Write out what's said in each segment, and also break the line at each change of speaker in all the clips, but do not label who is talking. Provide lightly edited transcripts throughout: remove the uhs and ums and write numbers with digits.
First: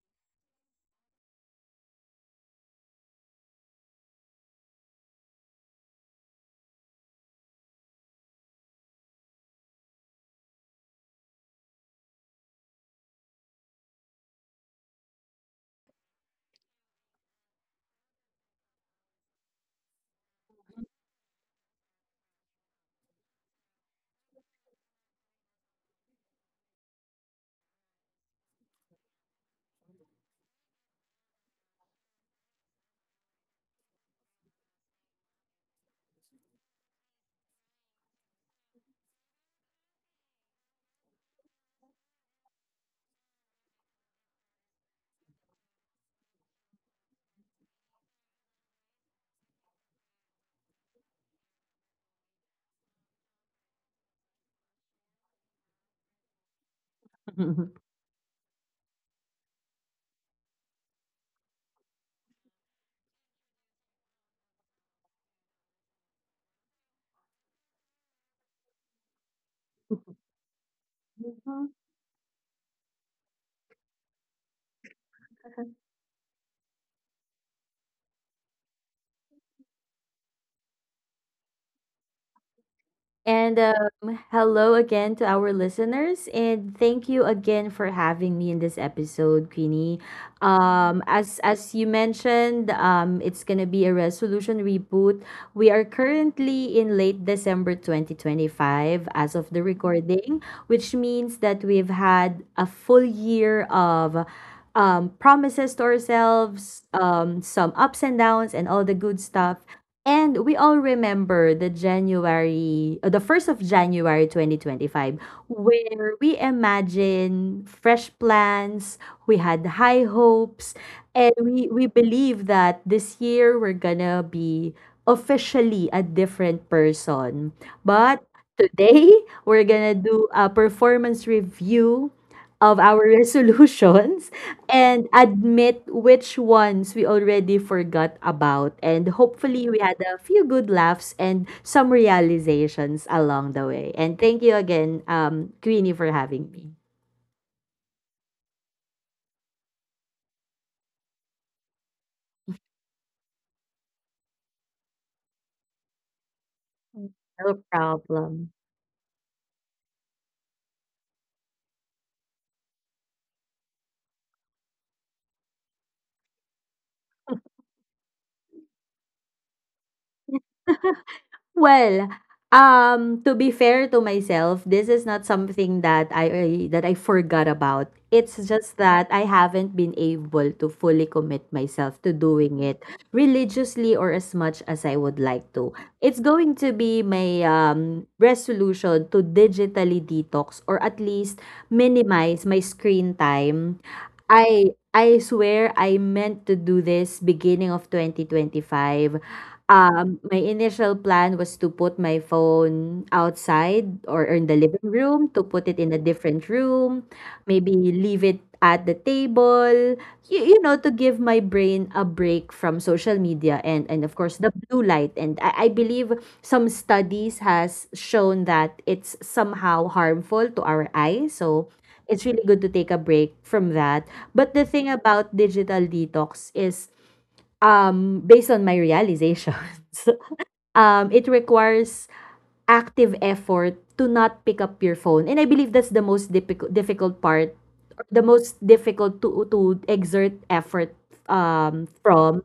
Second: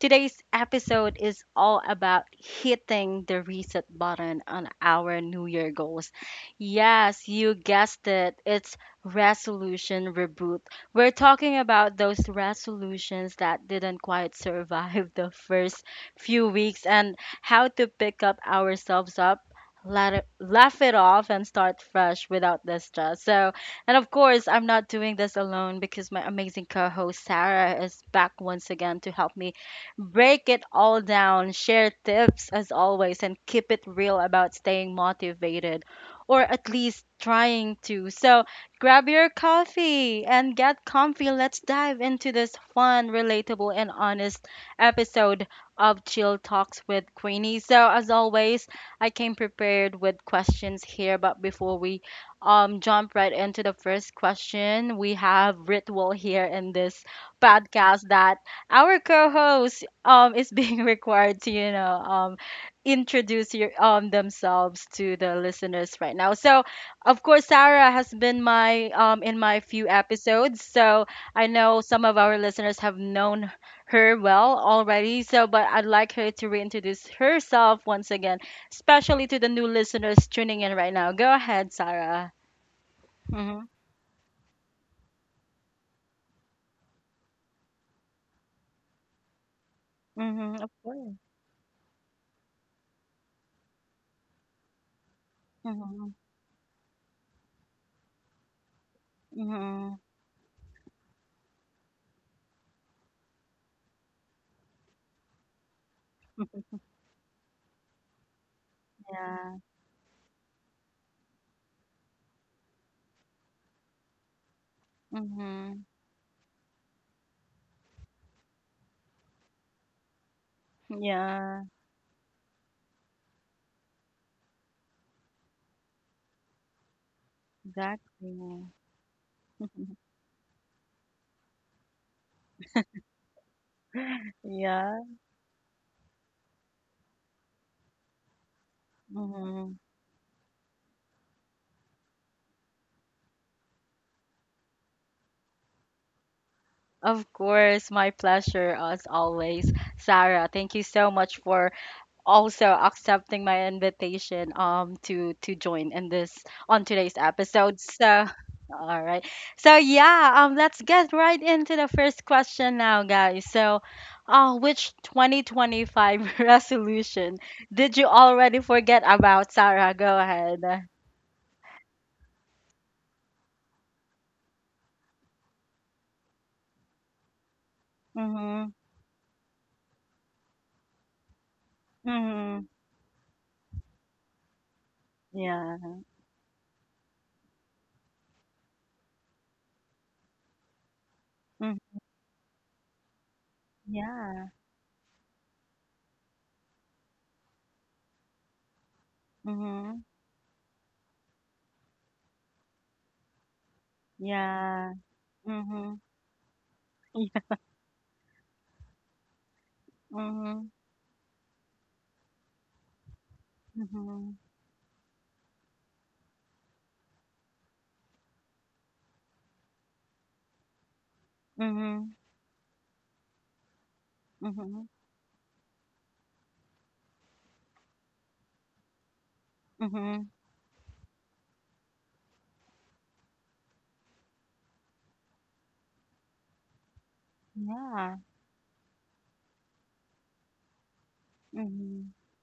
Today's episode is all about hitting the reset button on our New Year goals. Yes, you guessed it, it's resolution reboot. We're talking about those resolutions that didn't quite survive the first few weeks and how to pick up ourselves up. Let it, laugh it off and start fresh without the stress. And of course, I'm not doing this alone because my amazing co host Sarah is back once again to help me break it all down, share tips as always, and keep it real about staying motivated or at least trying to. So grab your coffee and get comfy. Let's dive into this fun, relatable, and honest episode of Chill Talks with Queenie. So, as always, I came prepared with questions here, but before we jump right into the first question. We have ritual here in this
Mhm.
podcast that our co-host is being required to, introduce themselves to the listeners right now. So, of course, Sarah has been my in my few episodes, so I know some of our listeners have known her well already. But I'd like her to reintroduce herself once again especially to the new listeners tuning in right now. Go ahead, Sarah.
And
Mhm,
hello again to our listeners, and thank you again for having me in this episode, Queenie.
mhm, of
Um,
course.
as as you mentioned, it's gonna be a resolution reboot. We are
Mhm,
currently in late December 2025 as of the
mhm.
recording, which means that we've had a full year of promises to ourselves, some ups and downs, and all the good
Yeah,
stuff. And we all remember the 1st of January 2025,
mhm.
where we imagine fresh plans, we had high hopes, and
Yeah,
we believe that this year we're gonna be officially a different person. But
exactly.
today, we're gonna do a performance review of our resolutions
Yeah,
and admit which ones we already forgot about. And hopefully,
mhm.
we had a few good laughs and some realizations along the way. And thank you again, Queenie, for having me.
Of course, my pleasure as always, Sarah. Thank you so much for also accepting my invitation to join in this on today's
No
episode. So
problem.
all right. So yeah, let's get right into the first question now, guys. So which 2025 resolution did you already forget about, Sarah? Go ahead.
Well, to be fair to myself, this is not something that I forgot about. It's
Mhm.
just that I haven't been able to fully commit myself to doing
Mhm.
it religiously or as much as I would like to.
Yeah.
It's going to be my resolution to digitally detox or at least
Mm,
minimize my screen time.
yeah.
I swear I meant to do this beginning of 2025.
Mhm.
My initial plan was to put my phone outside or in the living
Yeah.
room, to put it in a
Mhm.
different room,
Yeah.
maybe leave it at the table,
Mhm.
to give my brain a break from social media and of course
Mhm.
the blue light. And I believe some studies has shown that it's somehow harmful to our eyes. So
Mhm.
it's really good to take a break from that. But the
Mhm.
thing about digital detox is, based on my realizations,
Mhm.
it requires active effort to not pick up your phone. And I believe that's the most difficult part, or
Yeah.
the most difficult to exert effort um
Mhm.
from.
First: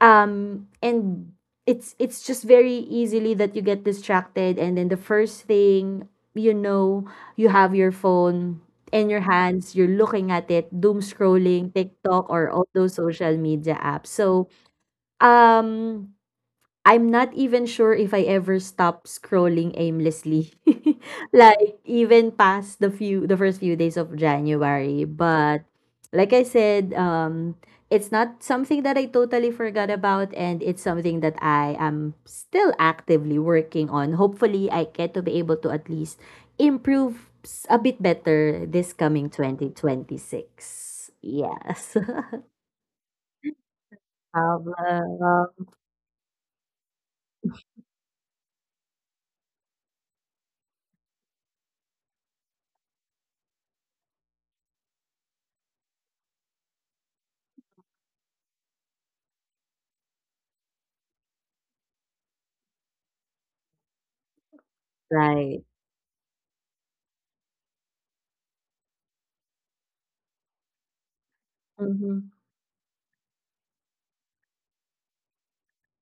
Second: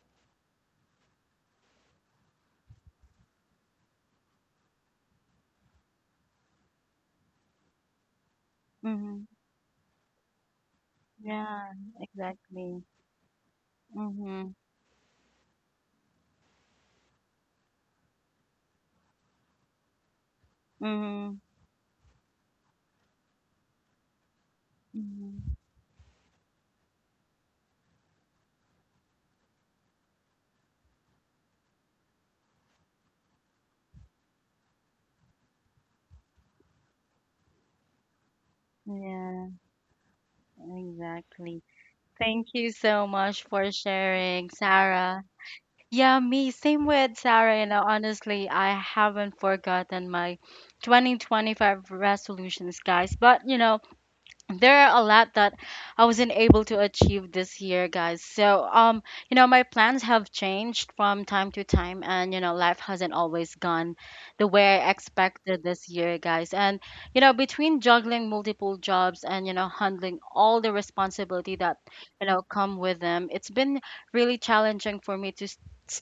And it's just very easily that you get distracted and then the first thing you know, you have your phone in your
Mhm.
hands, you're looking at it, doom scrolling,
Yeah,
TikTok or all
exactly.
those social media apps. So,
Mhm.
um I'm not even sure if I ever stop scrolling aimlessly,
Mhm.
like even past the first few days of January.
Mhm.
But like I said, it's not something that I totally forgot about and it's something that I am still actively working on. Hopefully I get to be able to at least a bit better this coming
Yeah,
2026.
exactly.
Yes.
Thank you so much for sharing, Sarah.
Problem.
Yeah, me, same with Sarah. You know, honestly, I haven't forgotten my 2025 resolutions, guys. But, you know, there are a lot that I wasn't able to achieve this year, guys. So, you know, my plans have changed from time to time, and you know, life hasn't always gone the way I
Right.
expected this year, guys. And you know, between juggling multiple jobs and you know, handling all the responsibility that you know come with them, it's been really challenging for me to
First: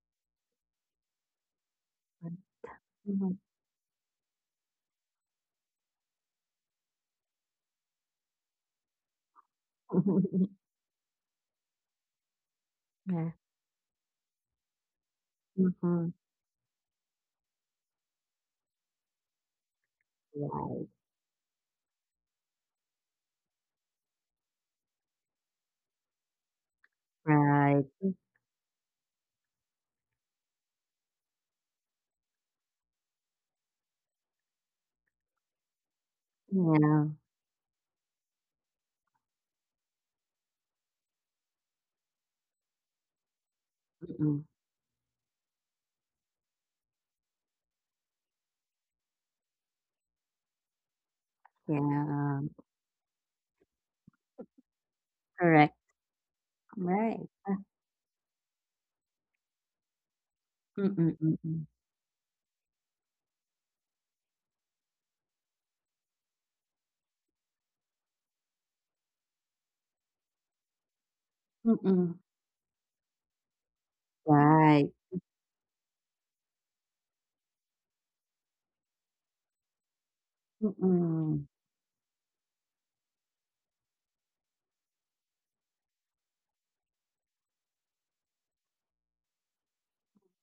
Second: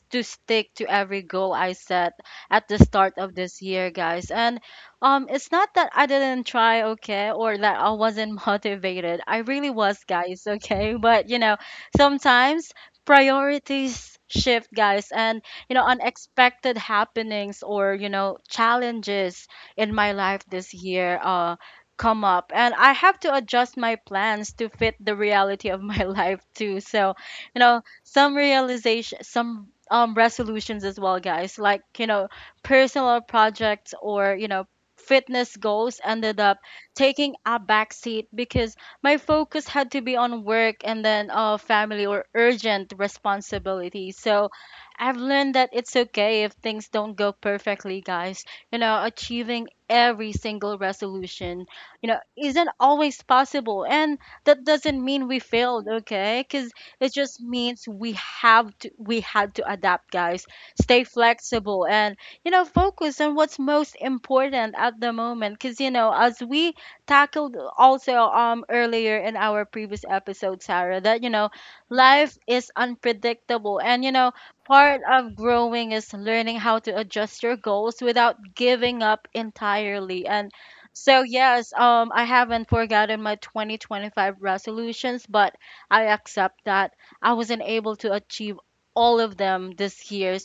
to stick to every goal I set at the start of
Mhm.
this year, guys. And it's not that I didn't try, okay, or that I wasn't motivated. I really was, guys, okay? But, you know, sometimes
Yeah.
priorities shift, guys, and, you know,
Mhm.
unexpected happenings or, you know, challenges in my life
Yeah,
this year, come up and I have to adjust my plans to fit the reality of my life too. So, you know,
right.
some realization, some resolutions as well, guys, like, you know, personal projects or you know fitness goals ended up
Yeah.
taking a backseat because my focus had to be on work and then family or urgent responsibilities.
Mm.
So I've learned that it's okay if things don't go perfectly, guys. You know, achieving every single resolution, you know,
Yeah,
isn't always possible. And that doesn't mean we
correct.
failed, okay? Because it
Right.
just
Ah,
means we had to adapt, guys.
mm,
Stay
mm, mm.
flexible and you know, focus on what's most important at the moment. Because, you know, as we tackled also earlier in our previous episode, Sarah, that, you know,
Mm.
life is unpredictable. And, you know,
Right.
part of growing is learning how to adjust your goals without giving up entirely. And so,
Mm.
yes, I haven't forgotten my 2025 resolutions, but I accept that I wasn't able to achieve all of them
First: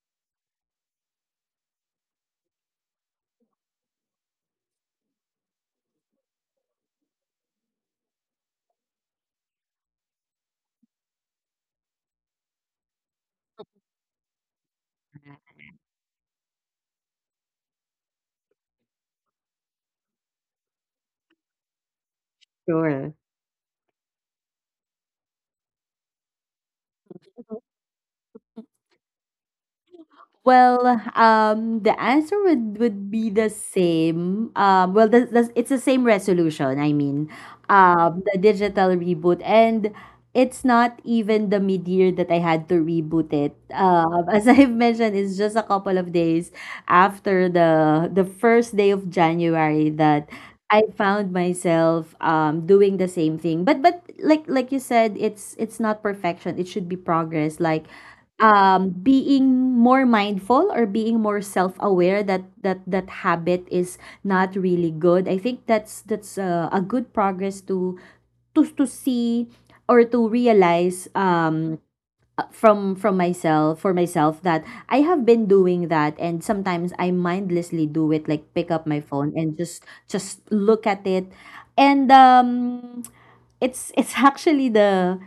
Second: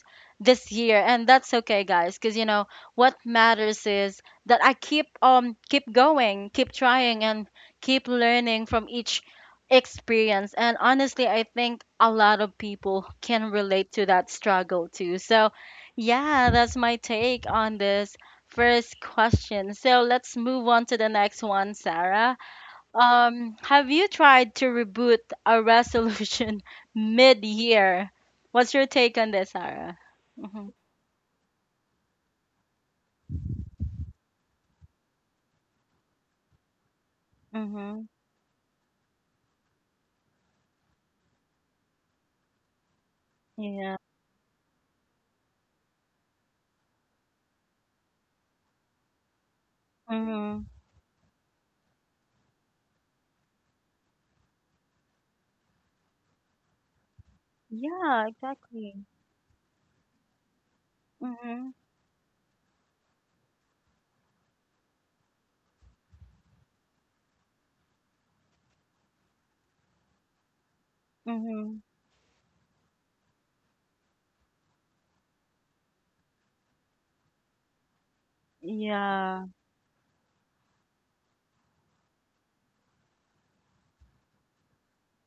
this year, and that's okay, guys, because you know what matters is that I keep keep going, keep trying, and keep learning from each experience. And honestly, I think a lot of people can relate to that struggle too. So yeah, that's my take on this first question. So let's move on to the next one, Sarah.
Sure.
Um, have you tried to reboot a resolution mid-year? What's your take on this, Sarah? Mm-hmm.
Well, the answer would be the same. It's the same resolution.
Mhm.
The digital reboot, and it's not even the mid-year that I had to reboot it.
Yeah.
As I've mentioned, it's just a couple of days after the first day of January that
Mhm.
I found myself doing the same thing. But like you said, it's not perfection. It should be progress. Like
Yeah, exactly.
being more mindful or being more
Mhm.
self-aware that that habit is not really good. I think that's a good progress to see or to realize um
Mhm.
uh, from myself, for myself, that I have been doing that and sometimes I mindlessly do it, like pick up my phone
Yeah.
and just look at it. And it's actually the—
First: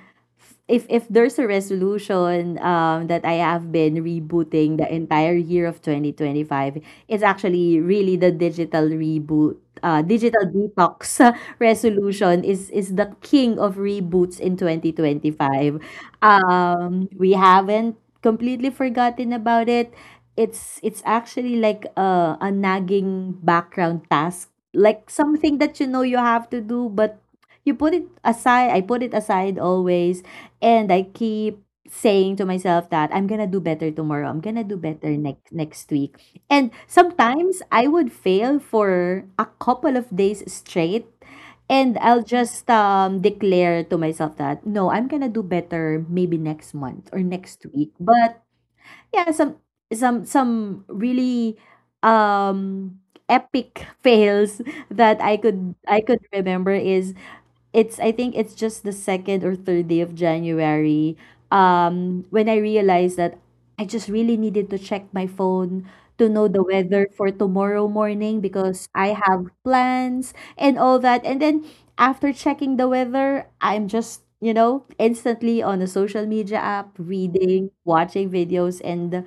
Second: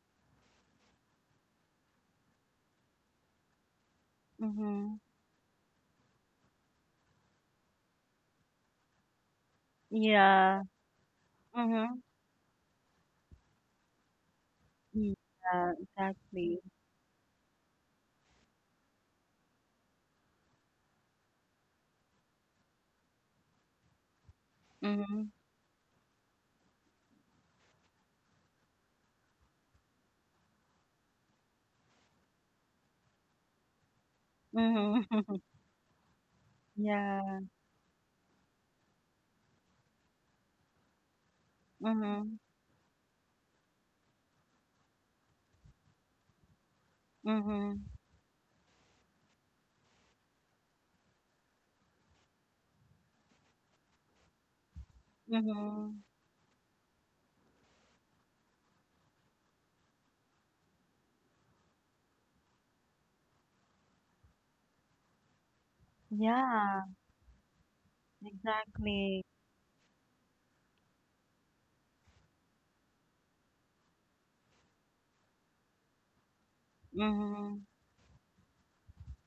if there's a resolution that I have been rebooting the
Mhm.
entire year of 2025, it's actually really the digital reboot, digital
Yeah.
detox
Mhm.
resolution. Is the king of reboots in
Yeah,
2025.
exactly.
We haven't completely forgotten about it. It's actually like a nagging background task, like
Mhm.
something that you know you have to do, but you put it aside I put it aside always. And I keep saying to myself that I'm gonna do better tomorrow, I'm gonna do
Mhm.
better next week. And
Yeah.
sometimes I would fail for a couple of days straight, and I'll
Mhm.
just declare to myself that no, I'm gonna do better maybe next month or next
Mhm.
week. But yeah, some some really um epic fails that I
Mhm.
could remember is— it's, I think it's just the second or third day of January. When I realized that I just really needed to check my phone to know the
Yeah,
weather for tomorrow morning because I
exactly.
have plans and all that. And then after checking the weather, I'm just, instantly on a social media app,
Mhm.
reading, watching videos. And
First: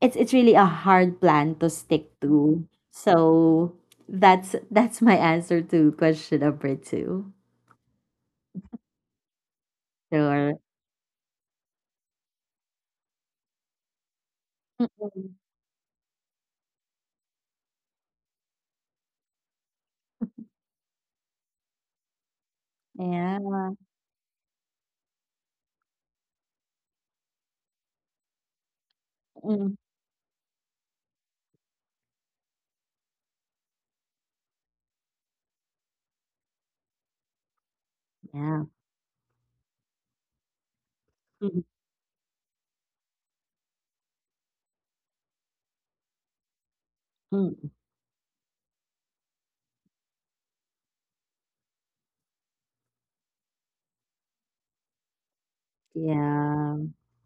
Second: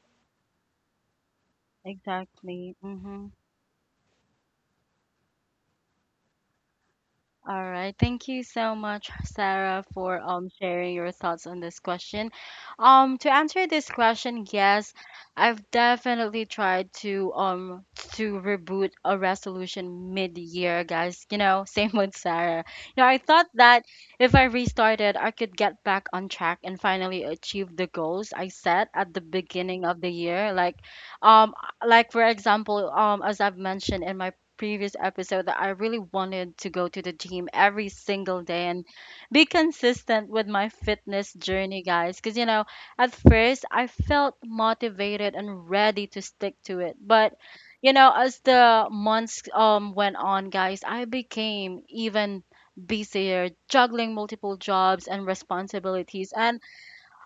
it's really a hard plan to stick to.
Exactly. Mhm.
So that's my answer to question number two.
All right. Thank you so much, Sarah, for
Sure.
sharing your thoughts on this question. To answer this question, yes,
Mm.
I've definitely tried to reboot a resolution mid-year, guys. You know, same with Sarah. You know, I
Yeah.
thought that if I restarted, I could get back on track and finally achieve the goals I set at the
Mm.
beginning of the year. Um, like for example, as I've mentioned in my previous episode that I really wanted to go to the gym every single
Yeah.
day and be consistent with my fitness
Mhm.
journey, guys. Because, you know, at first I felt motivated and ready to stick to it. But,
Mm.
you know, as the months went on, guys, I became even busier, juggling multiple jobs and responsibilities. And
Yeah.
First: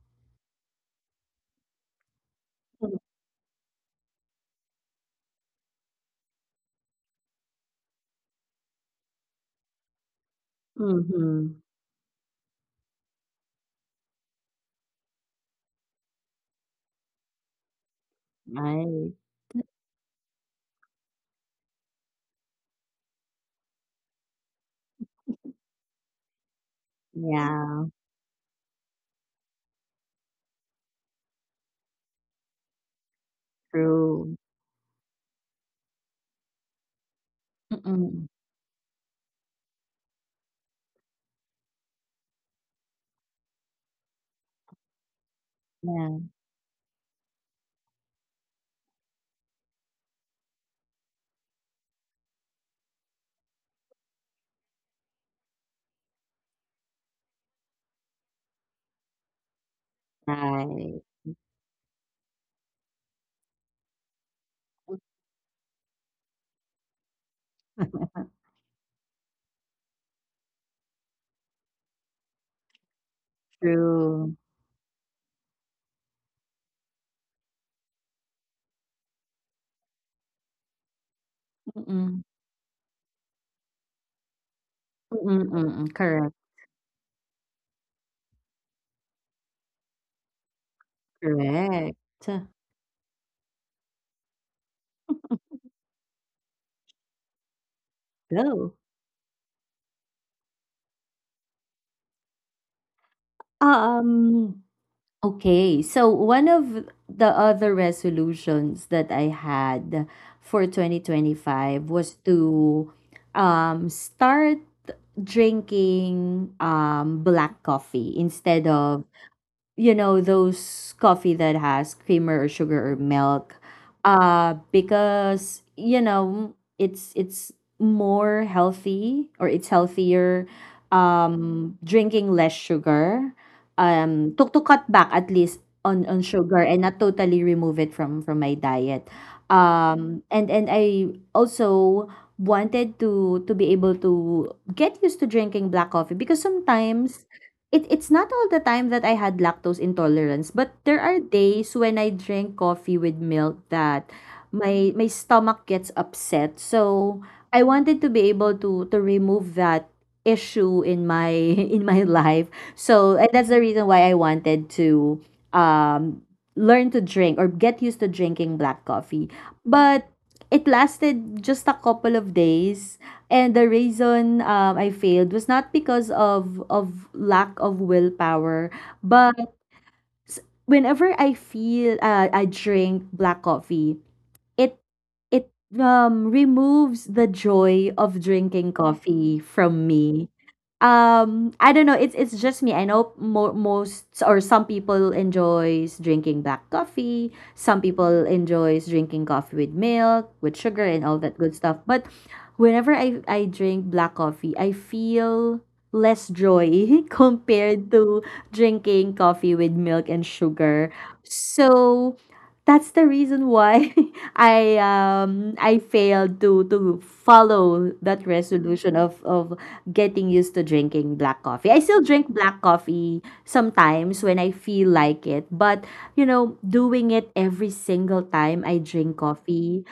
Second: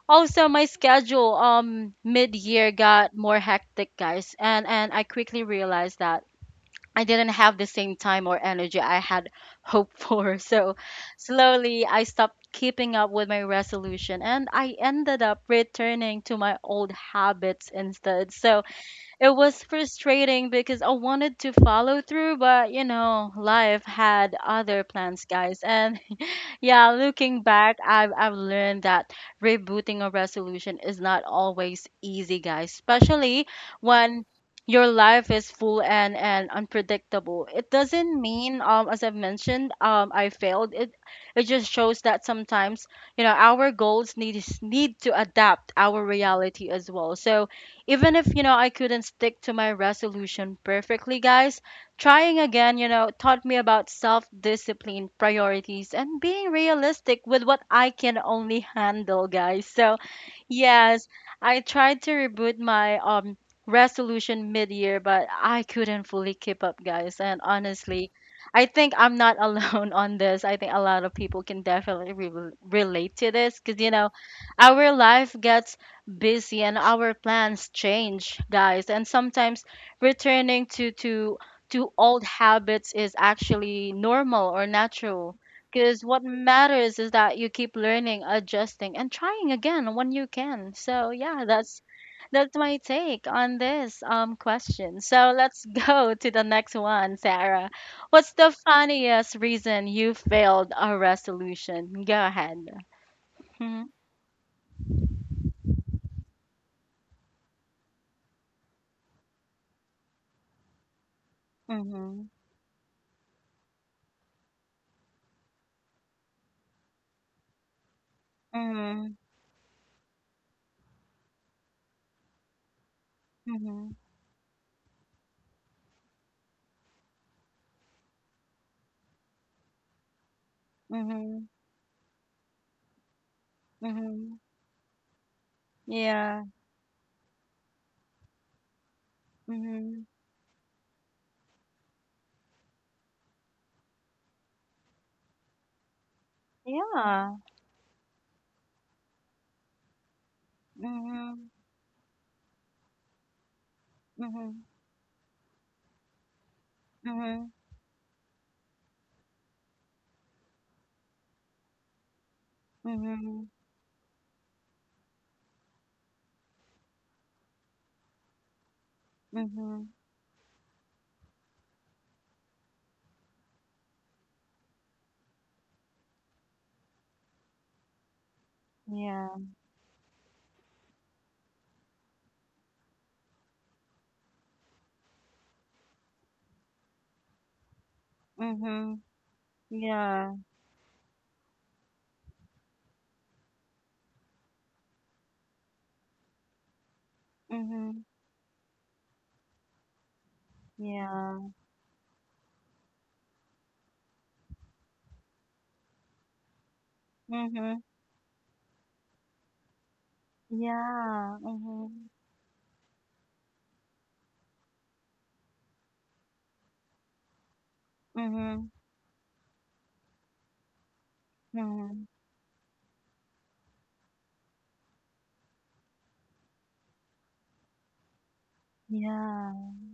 also my schedule mid year
Mm.
got more hectic, guys, and I quickly realized that I didn't have the same time or energy I had hoped for. So
Mhm.
slowly I stopped keeping up with my resolution and I ended up returning to my old habits instead. So
Right.
it was frustrating because I wanted to follow through, but you know, life had other plans, guys. And yeah, looking back,
Yeah.
I've learned that rebooting a resolution is not always easy, guys, especially when
True.
your life is full and unpredictable. It doesn't
Mm-mm.
mean as I've mentioned, I failed. It just shows that sometimes, you know, our goals need to adapt our
Yeah.
reality as well. So even if you know I couldn't stick to my resolution perfectly, guys, trying again, you know, taught me about self-discipline, priorities, and being realistic with what I can only handle, guys. So,
Right.
yes, I tried to reboot my resolution mid-year, but I couldn't fully keep up, guys. And honestly, I think I'm not alone on this. I think a lot of people can definitely re relate to this because you know,
True.
our life gets busy and our plans change, guys. And sometimes returning to to old
Mm-mm.
habits is actually normal or natural.
Mm-mm. Mm-mm.
Because what
Correct.
matters is that you keep learning, adjusting, and trying again when you can. So yeah,
Correct.
that's my take on this question. So let's go to the next one, Sarah. What's the
Go.
funniest reason you failed a resolution? Go ahead. Mhm.
Um. Okay. So one of the other resolutions that I had for 2025 was
Mhm.
to start drinking, black coffee instead of
Mhm.
you know those coffee that has creamer or sugar or milk, because you know it's more healthy, or it's healthier,
Mhm. Mhm.
drinking less sugar,
Mhm.
to cut back at least on
Yeah.
sugar and not totally remove it from my diet.
Mhm.
And I also wanted to be able to get used to drinking black coffee, because sometimes—
Yeah.
it's not all the time that I had lactose intolerance, but there are
Mhm.
days when I drink coffee with milk that
Mhm.
my stomach gets upset. So
Mhm.
I wanted to be able to remove that issue in my in my life. So, and
Mhm.
that's the reason why I wanted to um learn to drink or get used to drinking black coffee.
Mhm.
But it lasted just a couple of days. And the reason I failed was not because of, lack of willpower,
Yeah.
but whenever I feel I drink black coffee, it it removes the joy of drinking
Mhm.
coffee from me.
Yeah.
I don't know. It's just me. I know most or some people enjoys drinking black coffee. Some
Mhm.
people enjoys drinking coffee with milk, with sugar, and all
Yeah.
that good stuff. But whenever I drink black coffee, I feel less joy
Mhm.
compared to drinking coffee with milk and sugar.
Yeah. Mhm.
So that's the reason why I failed to follow that
Mhm.
resolution of getting used to drinking black coffee. I still
Mhm.
drink black coffee sometimes when I feel like it, but you know, doing it every single time I drink
Yeah.
coffee,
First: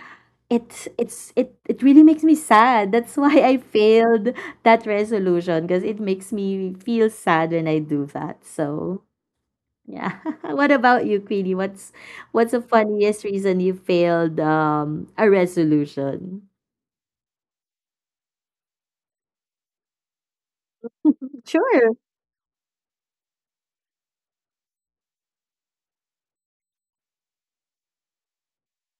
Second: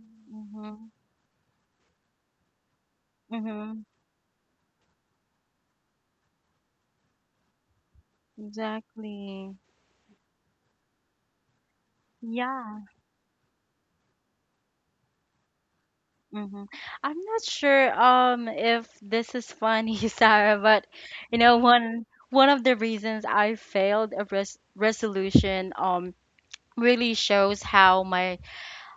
it's
Mhm.
it's it it really makes me sad. That's why I
Mhm.
failed that resolution, because it makes me feel sad when I do that. So,
Exactly.
yeah. What about you, Queenie? What's the
Yeah.
funniest reason you failed a resolution?
Mhm. I'm not sure if this is funny, Sarah, but you know
Sure.
one of the reasons I failed a resolution really shows how my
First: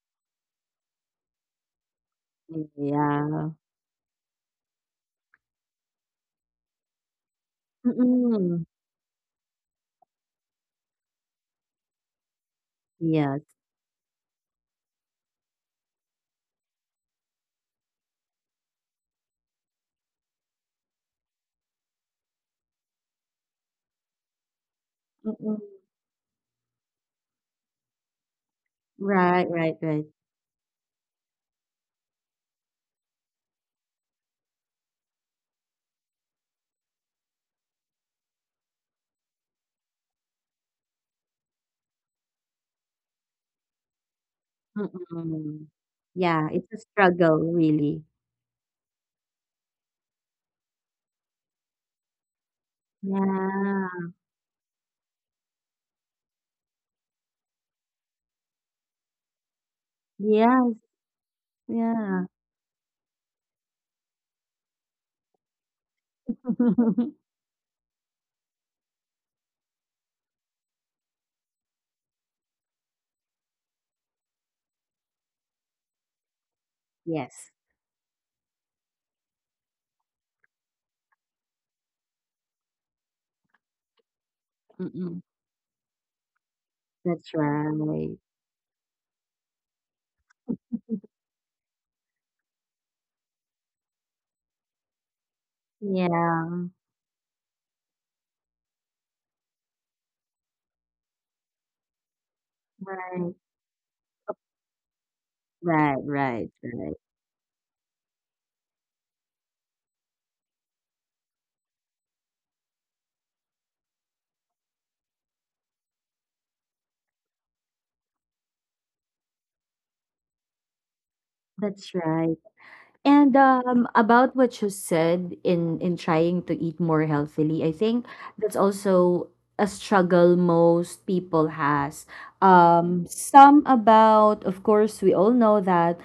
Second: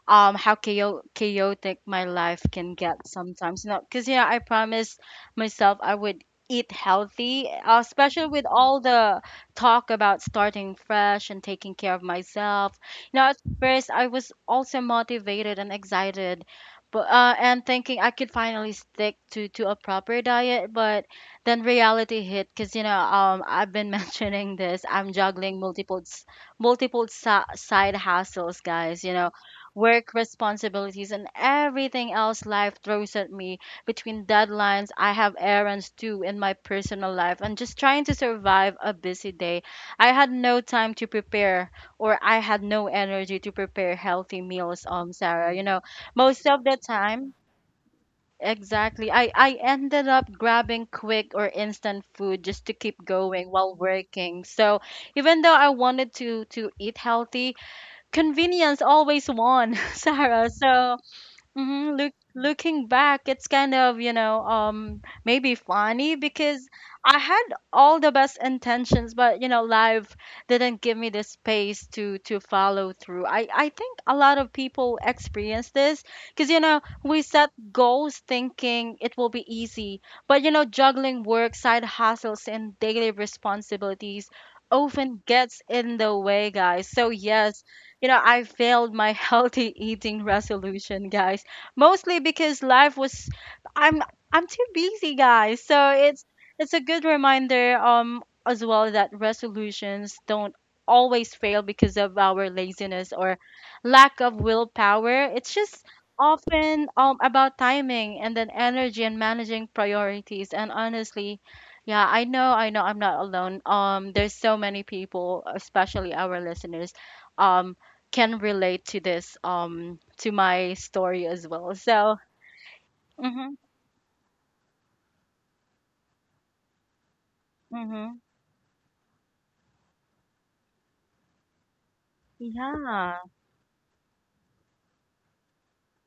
how chaotic my life can get
Yeah.
sometimes. You know, because yeah, I promised myself I would eat healthy, especially with
Mm-mm.
all the talk about starting fresh and taking care of myself. You know, at
Yes.
first I was also motivated and excited, but and thinking I could finally stick to a proper diet. But then reality hit, because you know I've been mentioning this, I'm
Mm-mm.
juggling side hustles, guys, you know,
Right, right, right.
work responsibilities, and everything else life throws at me. Between deadlines, I have errands too in my personal life, and just trying to survive a busy day. I had no time to prepare, or I had no energy to prepare healthy meals, Sarah. You
Mm-mm.
know, most
Yeah,
of
it's
the
a
time,
struggle, really.
exactly. I ended up grabbing quick or instant food just to keep going while
Yeah.
working. So even though I wanted to eat healthy, convenience always won, Sarah.
Yes,
So, mm-hmm.
yeah.
Looking back, it's kind of, you know, maybe funny because I had all the best intentions, but you know, life didn't give me the space to follow through. I think a lot of people experience this because you know we
Yes.
set goals thinking it will be easy, but you know, juggling work, side hustles, and daily responsibilities often
Mm-mm.
gets in the way, guys. So
That's
yes, you
right.
know, I failed my healthy eating resolution, guys, mostly because life was I'm I'm too busy, guys. So
Yeah.
it's a good reminder as well that resolutions don't always fail because of our laziness
Right.
or lack of willpower. It's just
Right, right,
often
right.
about timing and then energy and managing priorities. And honestly, yeah, I know I'm not alone, um, there's so many people, especially our listeners, um can relate to this to my story as well.
That's
So,
right. And
mhm,
about what you said in trying to eat more healthily, I think
mhm,
that's also a struggle most people has.
yeah,
Of course, we all know that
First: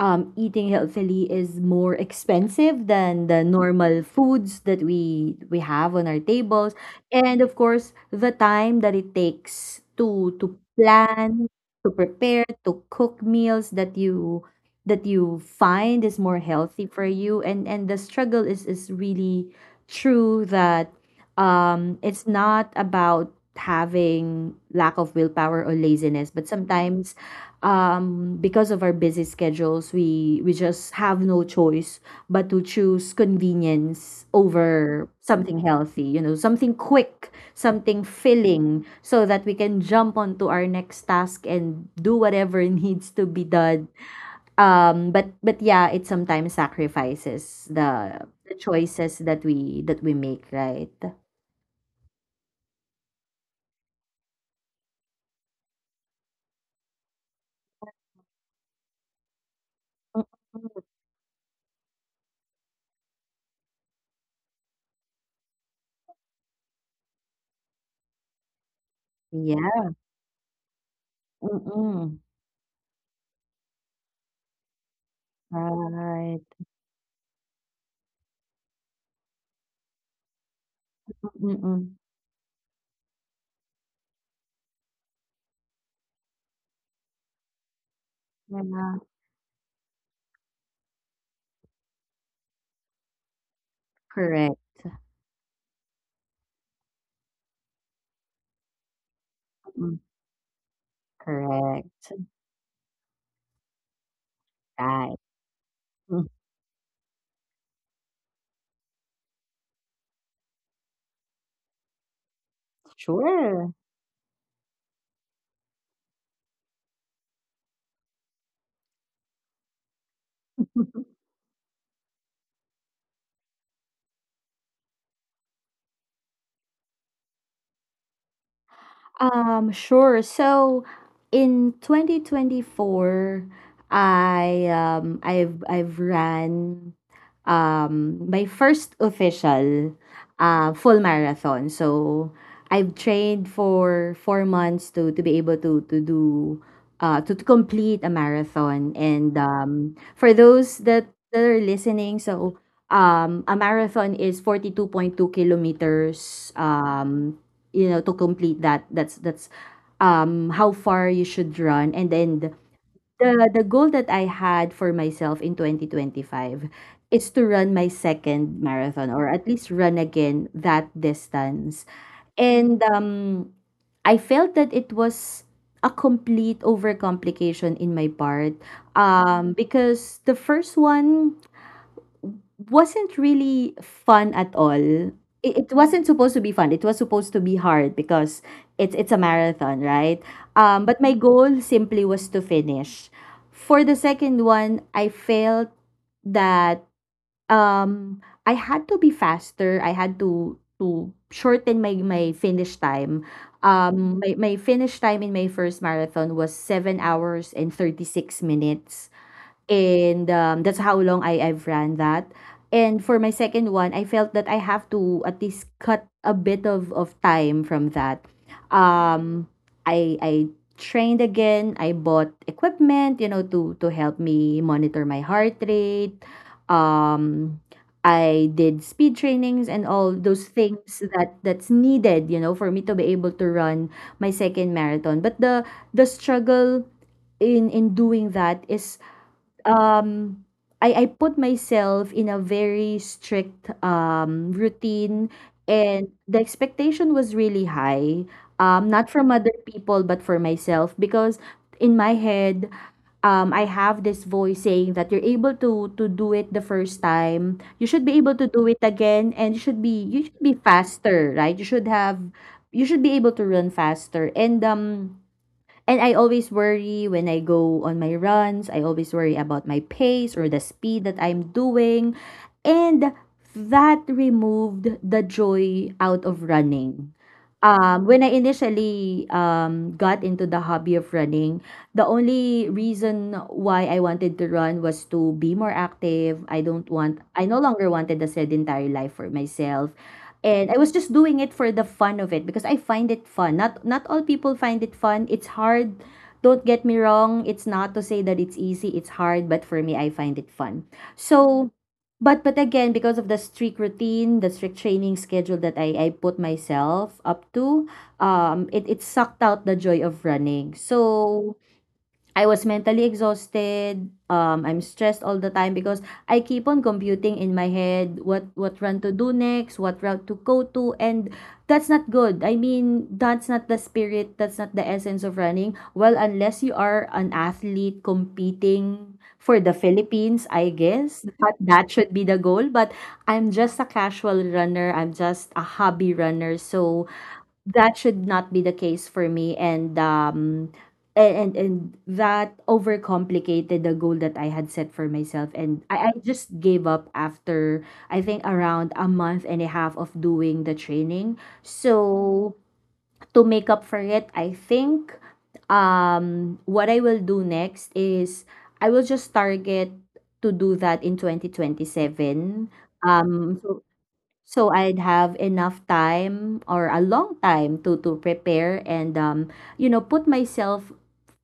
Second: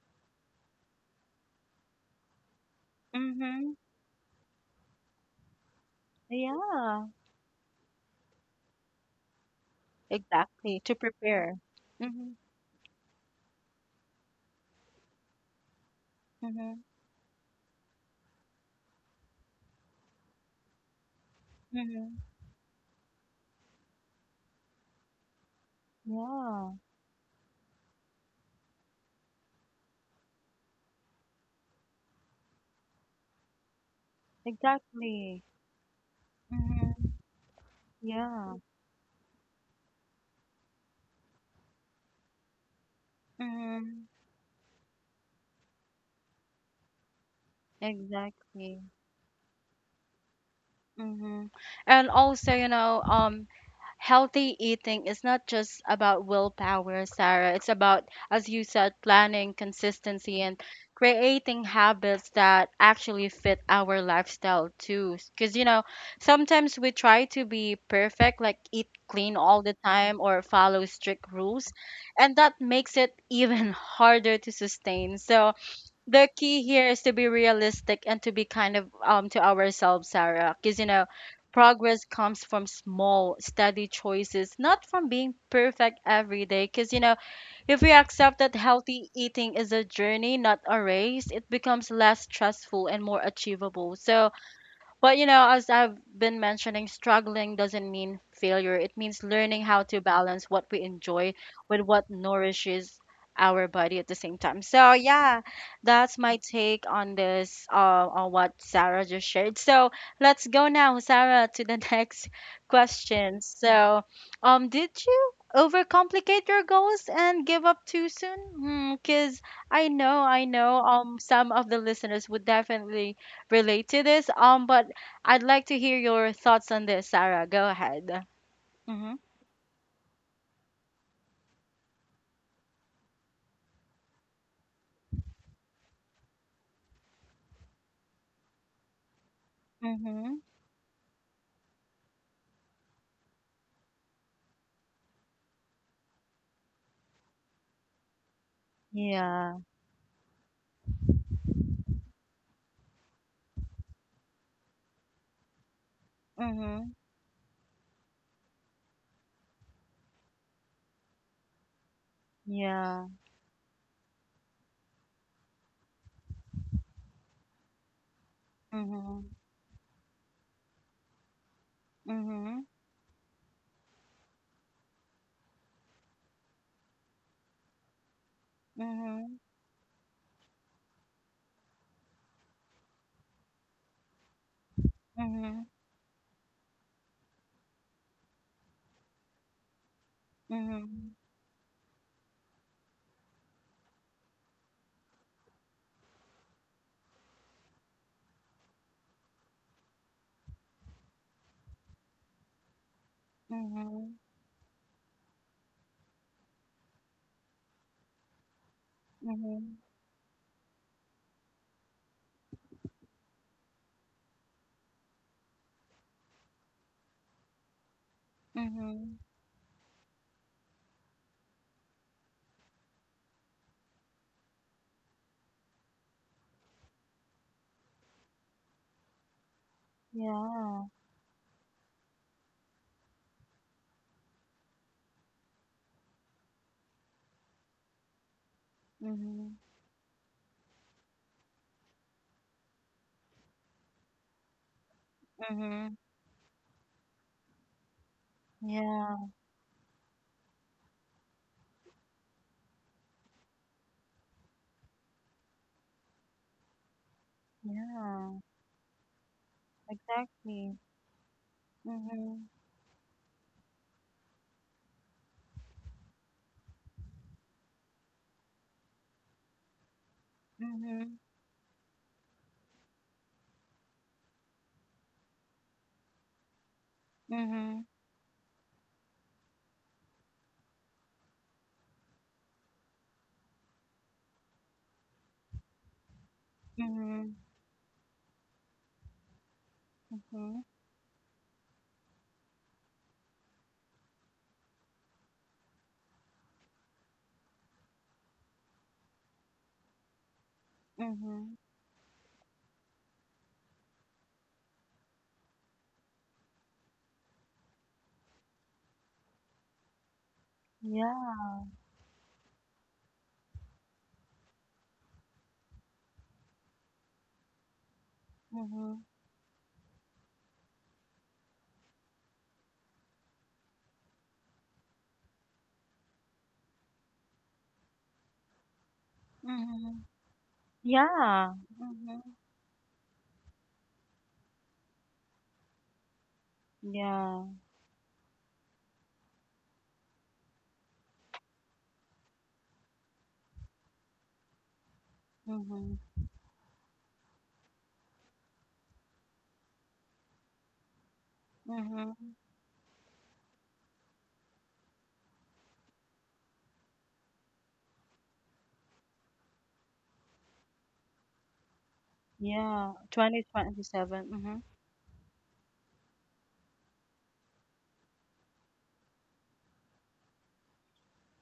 eating healthily is more expensive than the
mhm,
normal foods that we have on our tables,
yeah,
and of course, the time that it takes to
exactly to
plan,
prepare.
to
Mhm,
prepare, to cook meals that you find is more
mhm,
healthy for you. And the struggle is really true that
mhm,
it's not about having lack of willpower or laziness, but
yeah,
sometimes because of our busy schedules, we just have no choice but to choose convenience over
exactly.
something healthy, you know, something
Mhm,
quick, something
yeah,
filling, so that we can jump onto our next task and do whatever needs to be done.
mhm,
But yeah, it sometimes sacrifices the
exactly.
choices that we make, right?
Mhm, and also, healthy eating is not just about willpower, Sarah. It's about, as you said, planning, consistency, and
Mm,
creating habits that actually fit our lifestyle too. Because, sometimes we try to be perfect, like eat clean all the
yeah,
time or follow strict
mm.
rules,
Mm.
and that makes it even harder to sustain. So, the
Right.
key here is to be realistic and to be kind of to ourselves, Sarah, because
Mm,
progress comes from small, steady choices, not from being perfect every day. Because if we accept that
yeah,
healthy eating is a journey, not a race, it becomes less stressful and more achievable. So,
correct,
but as I've been mentioning, struggling doesn't mean failure. It means learning how
mm,
to balance what we enjoy with
correct,
what nourishes our body at the same time. So
right.
yeah, that's
Mm,
my take on this, on what Sarah just shared. So let's go now, Sarah, to the next question.
sure.
So, did you overcomplicate your goals and give up too soon? Because I know, some of the listeners would definitely relate to this. But I'd like to hear your thoughts on this, Sarah. Go ahead. Mm-hmm.
Sure. So in 2024, I I've ran my first official
Mm-hmm.
full marathon. So I've trained for 4 months to be able to complete a marathon. And
Yeah.
for those that, are listening, so a marathon is 42.2 kilometers.
Mm-hmm.
You know, to complete that, that's how far you should run. And then
Yeah.
the goal that I had for myself in 2025 is to run my second marathon, or
Mm-hmm.
at least run again that distance.
Mm-hmm.
And I felt that it was a complete overcomplication in my part,
Mm-hmm.
because the first one wasn't really fun at all.
Mm-hmm.
It wasn't supposed to be fun. It was supposed to be hard because it's a marathon, right? But my
Mm-hmm.
goal simply was to finish. For the second one, I felt that I had to be faster. I had to shorten my finish time.
Mm-hmm.
My finish time in my first marathon was 7 hours and 36 minutes.
Mm-hmm.
And, that's how long I've ran that. And for my second one, I felt that I have to at least cut a bit of time from that.
Mm-hmm.
Um, I trained again. I bought equipment, to help me monitor my heart rate. Um, I did speed trainings and all those
Yeah.
things that's needed, for me to be able to run my second marathon. But the struggle in doing that is
Mm-hmm.
um I put myself in a very strict routine,
Mm-hmm.
and the expectation was really high, not
Yeah.
from other people but for myself, because in my head, I have this voice saying that you're able to do it the first time, you should be able
Yeah.
to do it again, and you should be
Exactly.
faster, right?
Mm-hmm.
You should be able to run faster. And And I always worry when I go on my runs. I always worry about my pace or the speed that
Mm-hmm.
I'm doing. And that removed the joy out of running.
Mm-hmm.
When I initially got into the hobby of running, the only reason why I wanted to run was to be more active.
Mm-hmm.
I no longer wanted a sedentary life for myself.
Mm-hmm.
And I was just doing it for the fun of it because I find it fun. Not all people find it fun. It's hard. Don't get me wrong. It's not to say that it's easy. It's hard, but for me, I find it fun.
Mm-hmm.
So. But again, because of the strict routine, the strict training schedule that I put myself up to, it sucked out the joy of running. So
Yeah.
I was mentally exhausted. I'm stressed all the time, because I keep on computing in my head what
Mm-hmm.
run to do next, what route to go to, and that's not good. I mean, that's not the spirit. That's not the essence of running. Well, unless you are an athlete competing for the
Mm-hmm.
Philippines, I guess
Yeah.
that that should
Mm-hmm.
be the goal. But I'm just a casual runner. I'm just a hobby runner. So
Yeah.
that should not be the case for me, and that overcomplicated the goal that I had set for myself, and
Mm-hmm.
I just gave up after, I think, around a month and a half of doing the training.
Mhm.
So to make up for it, I think what I will do next is I will just target to do that in 2027.
Yeah,
Um so
2027. Mhm.
So I'd have enough time, or a long time, to prepare, and put myself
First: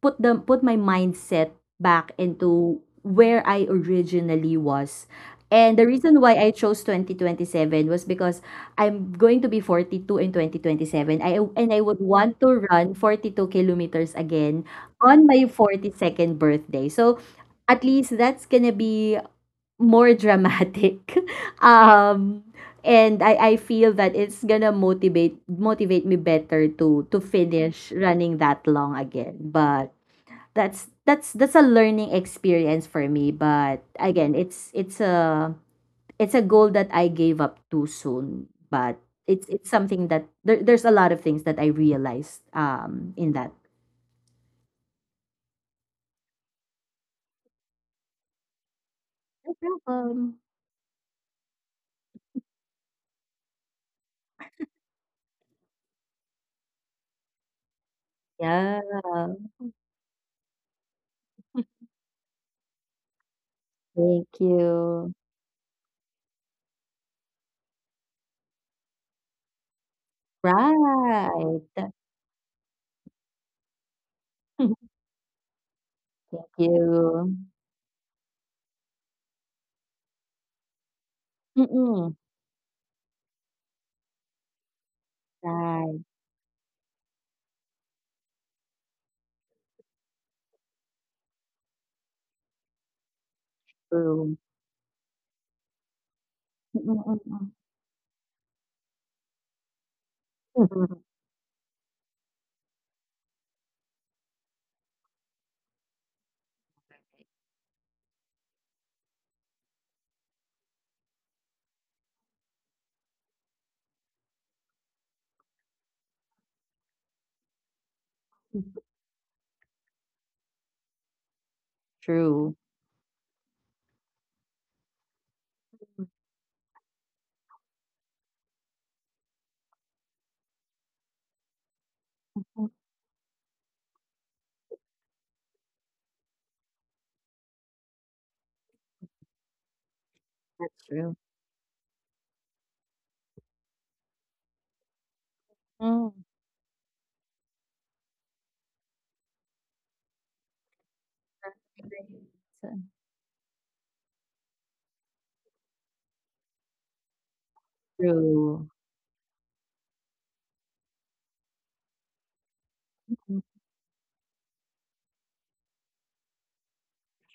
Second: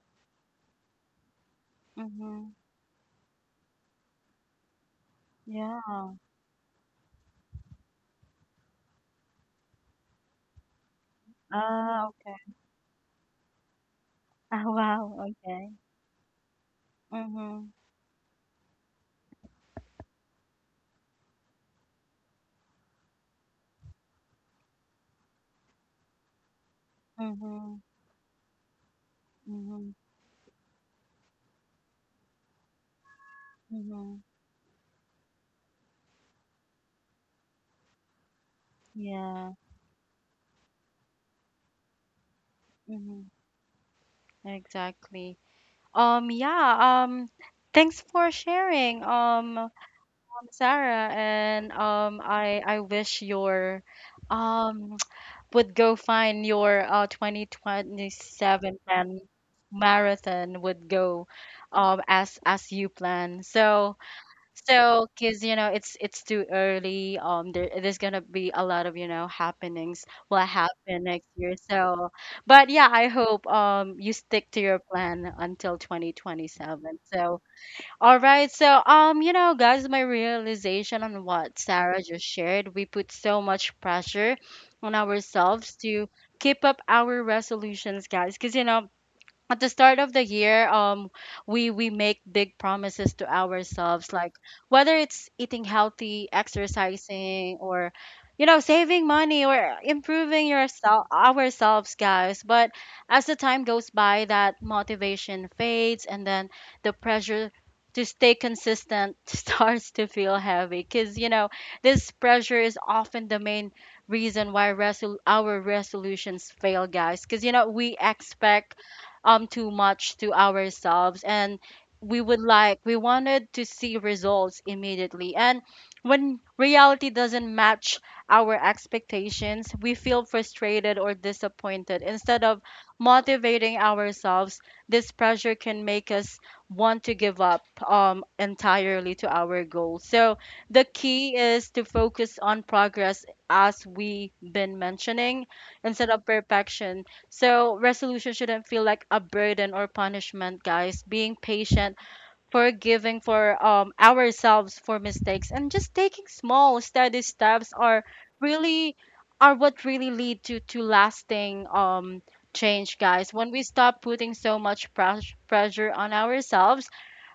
put the put my mindset back
Mhm.
into where I originally was. And the
Yeah.
reason why I chose 2027 was because I'm going to be 42 in 2027, I and I would
Ah, okay.
want to run 42 kilometers
Ah,
again
wow.
on my
Okay.
42nd birthday. So
Mhm.
at least that's gonna be more dramatic. um and I feel that it's gonna motivate me better to
Mhm.
finish running that long again. But
Mhm.
that's a learning experience for me. But
Mhm.
again, it's a goal that I gave up too soon. But it's
Yeah.
it's something that there's a lot of things that I realized
Mhm.
in that.
Exactly. Yeah, um, thanks for sharing,
No problem.
Sarah, and I wish your um would go find your 2027
Yeah.
plan marathon would go as you plan, so
Thank
so
you.
because it's too early there, there's gonna be a lot of happenings will happen next year
Right.
so but yeah I hope you stick to your plan until
Thank
2027
you.
so all right. So, guys, my realization on what Sarah
Mm,
just shared, we put so much pressure on ourselves
right,
to keep up our resolutions, guys, because, at the start of the year we make big promises to ourselves, like
true.
whether it's eating healthy,
Mm, mm,
exercising, or saving money or improving
mm,
yourself ourselves, guys, but as the time goes by, that motivation fades, and then the pressure to stay consistent starts to feel heavy because this pressure is often the main reason why our resolutions fail, guys, because we expect
mm.
too much to ourselves, and we would
True.
like we wanted to see results immediately, and when reality doesn't match our expectations we feel frustrated or disappointed instead of
Mm,
motivating ourselves. This pressure can make us want to give up entirely to our goals. So
that's
the
true.
key is to focus on progress, as we been mentioning, instead
Mm,
of perfection. So, resolution shouldn't feel like a burden or punishment, guys. Being patient,
agree. So
forgiving for ourselves for mistakes, and just taking small, steady steps are
true.
really are what really lead to lasting change, guys.
Mm,
When we stop putting so much pressure on ourselves,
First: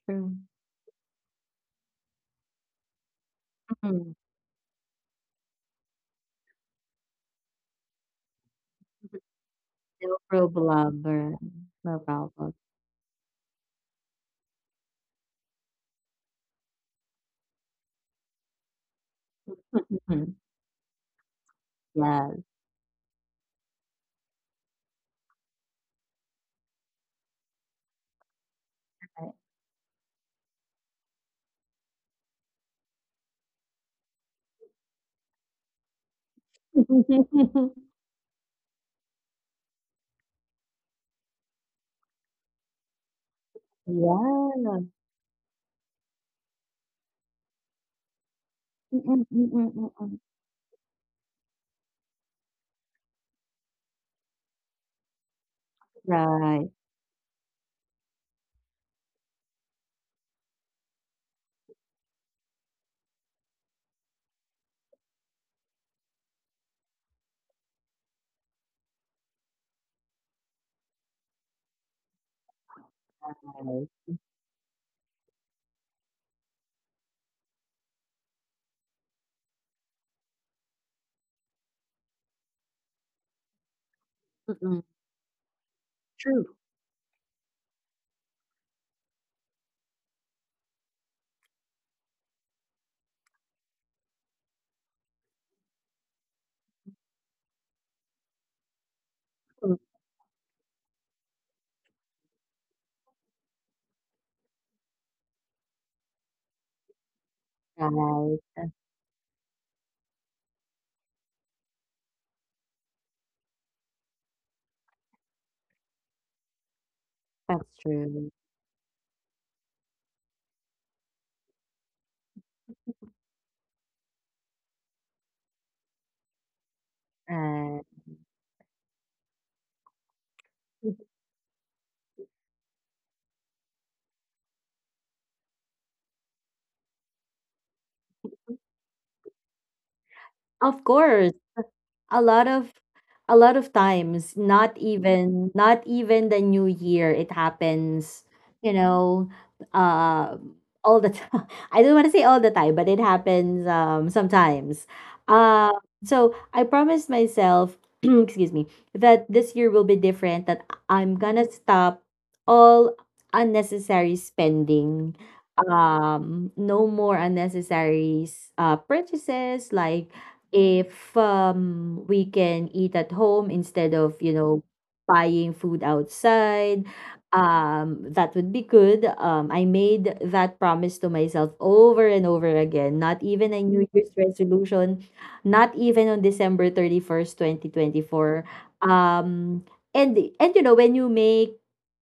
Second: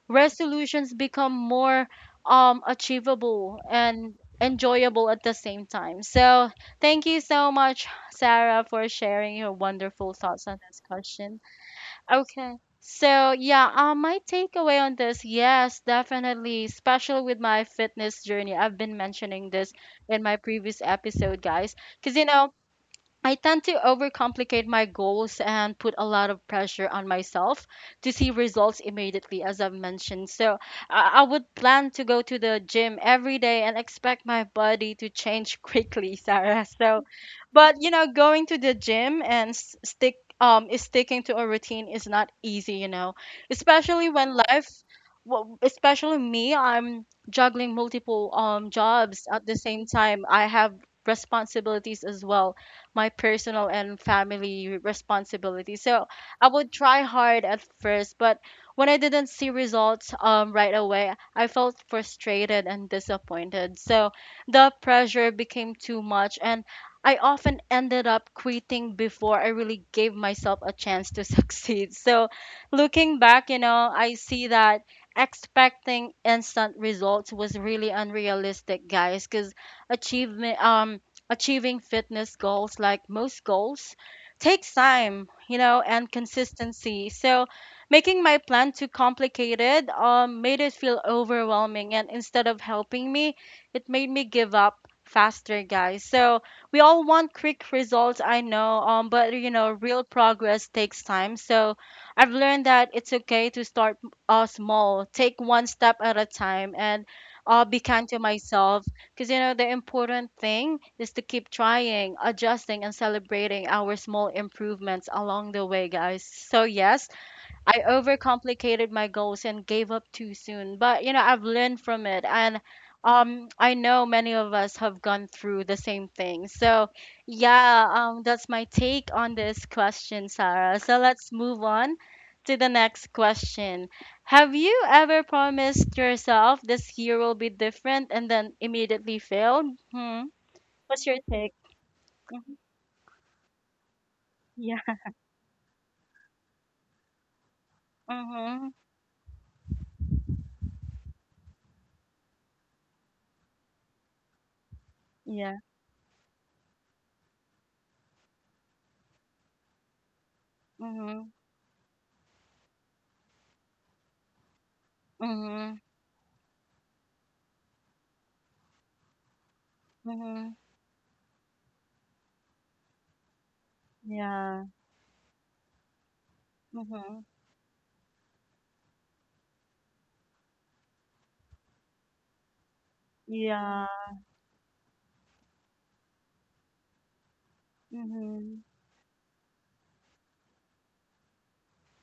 true.
resolutions become more achievable and
Mm.
enjoyable at the same time. So, thank you so much, Sarah, for sharing your wonderful
No
thoughts on this
problem. Or
question.
no
Okay.
problem.
So, yeah, my takeaway on this, yes, definitely, especially with my fitness journey. I've been mentioning this in
Mhm.
my previous episode, guys, because
Yes.
I tend to overcomplicate my goals and put a lot of pressure on myself to see results
Right.
immediately, as I've mentioned. So I would plan to go to the gym every day and expect my body to change quickly, Sarah. So, but going to the gym and sticking to a routine is not easy, especially when life,
Yeah.
well, especially me, I'm juggling multiple
Mm, mm,
jobs at
mm,
the
mm,
same
mm, mm.
time. I have responsibilities as well, my personal and family responsibilities. So I would
Right.
try hard at first, but when I didn't see results right away, I felt frustrated and disappointed. So the pressure became too much, and I often ended up quitting before I really gave myself a chance to succeed. So looking back,
Right.
I see that expecting instant results was really unrealistic, guys, because achievement achieving fitness goals, like most goals, takes
Mm-mm.
time, and
True.
consistency. So, making my plan too complicated made it feel overwhelming. And instead of helping me, it made me give up faster, guys. So, we all want quick results, I know, but,
Mm,
real progress takes time. So, I've learned that it's okay to start small, take one step at a time, and be kind to
right.
myself because, the important thing is to keep trying, adjusting, and celebrating our small improvements along the way, guys. So, yes,
That's
I
true.
overcomplicated my goals and gave up too soon. But I've learned from it, and I know many of us have gone through the same thing. So,
And
yeah, that's my take on this question, Sarah. So, let's move on to the next question. Have you ever promised yourself this year will be different and then immediately failed? Hmm.
of
What's your
course.
take?
a lot
Mhm.
of a lot of times, not
Yeah.
even not even the new year, it happens, you
Mhm.
know uh all the time. I don't want to say all the time, but it happens, sometimes.
Yeah.
uh so I promised myself, excuse me, that this year will be different, that I'm
Mhm.
gonna stop all unnecessary spending.
Mhm.
No more unnecessary purchases, like,
Mhm.
if we can eat at home instead of,
Yeah.
buying food outside,
Mhm.
that would be good. I made that promise to myself over and over again, not even a
Yeah.
New Year's resolution, not even on December 31st, 2024.
Mhm.
Um and and you know when you make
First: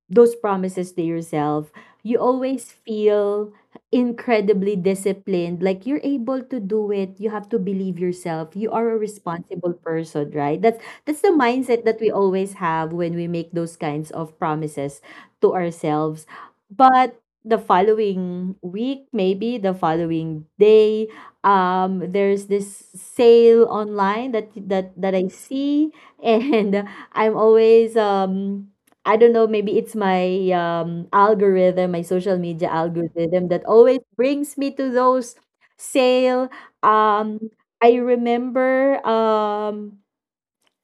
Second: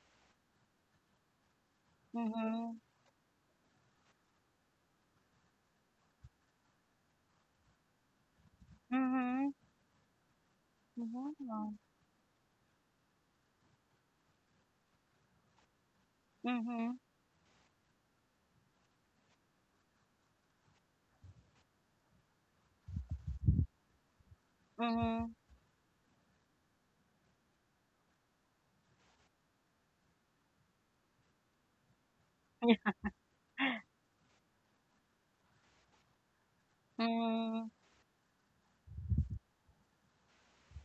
those promises to yourself, you always
Mhm.
feel incredibly disciplined. Like, you're able to do it. You have to believe yourself. You are a
Mhm.
responsible person, right? That's the
Wow.
mindset that we always have when we make those kinds of promises to ourselves.
Mhm.
But the following week, maybe the following day, there's this sale online that I
Mhm.
see, and I'm always I don't know, maybe it's my algorithm, my social media algorithm that always brings me to those sale. Um, I remember,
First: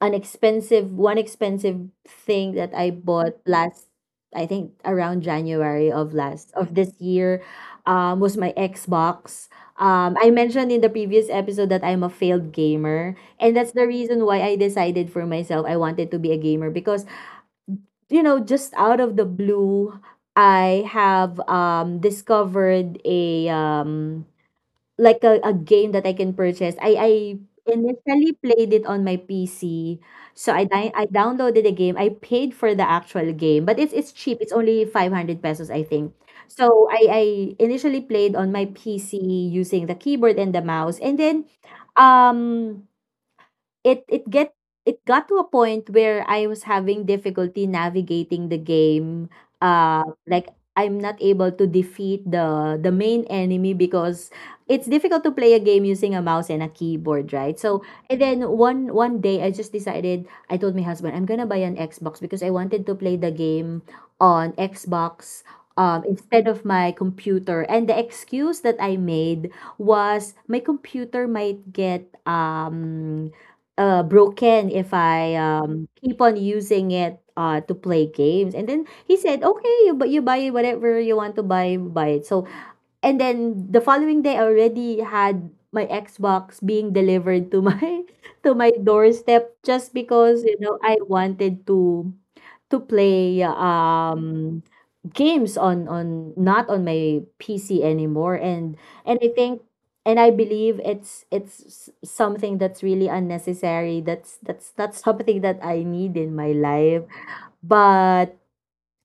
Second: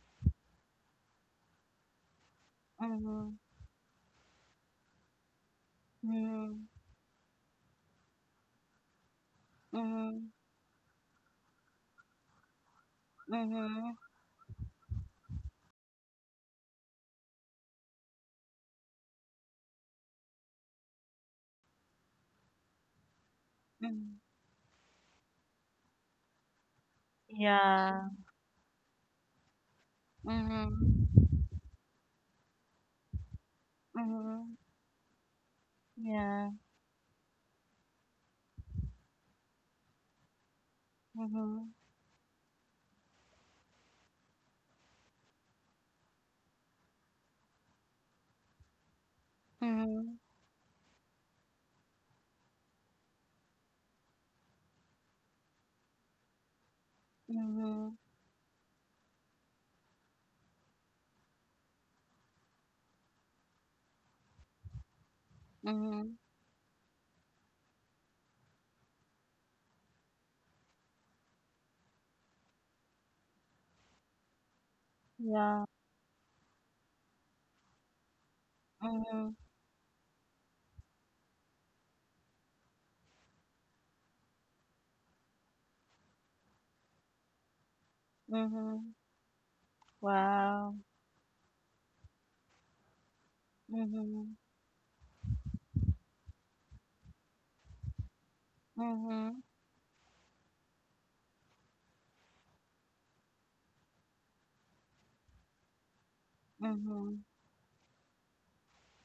an expensive one expensive thing that I bought last, I think around January of this year, was my Xbox. I mentioned in the previous episode that I'm a failed gamer, and that's the reason why I decided for myself I wanted to be a gamer because, just out of the blue, I have discovered a like a game that I can purchase. I
Yeah.
initially played it on my PC. So I
Mhm.
downloaded the game. I paid for the actual game, but it's
Mhm. Mhm. Mhm. Mhm.
it's
Mhm. Yeah.
cheap. It's
Mhm. Mhm.
only 500 pesos, I think.
Yeah.
So I initially played on my PC using the keyboard and the mouse. And then
Mhm.
um it it get it got to a point where I was having difficulty navigating the game.
Mhm.
Like, I'm not able to defeat the main enemy, because it's difficult to play a game using a mouse and a keyboard, right? So,
Mhm.
and then one day, I just decided, I told my husband, I'm gonna buy an Xbox because I wanted to play the game on Xbox.
Mhm.
Instead of my computer. And the excuse that I made was my computer might get, broken, if I,
Yeah.
keep on using it, to play games. And then he
Mhm.
said, okay, you buy whatever you want to buy, buy it. So, and then the following day, I already had my Xbox being delivered to my to my
Mhm.
doorstep, just because,
Wow.
I wanted to play
Mhm.
games on not on my PC anymore. and and I
Mhm.
think and I believe it's something that's really unnecessary, that's not something that I need in my life.
Mhm.
But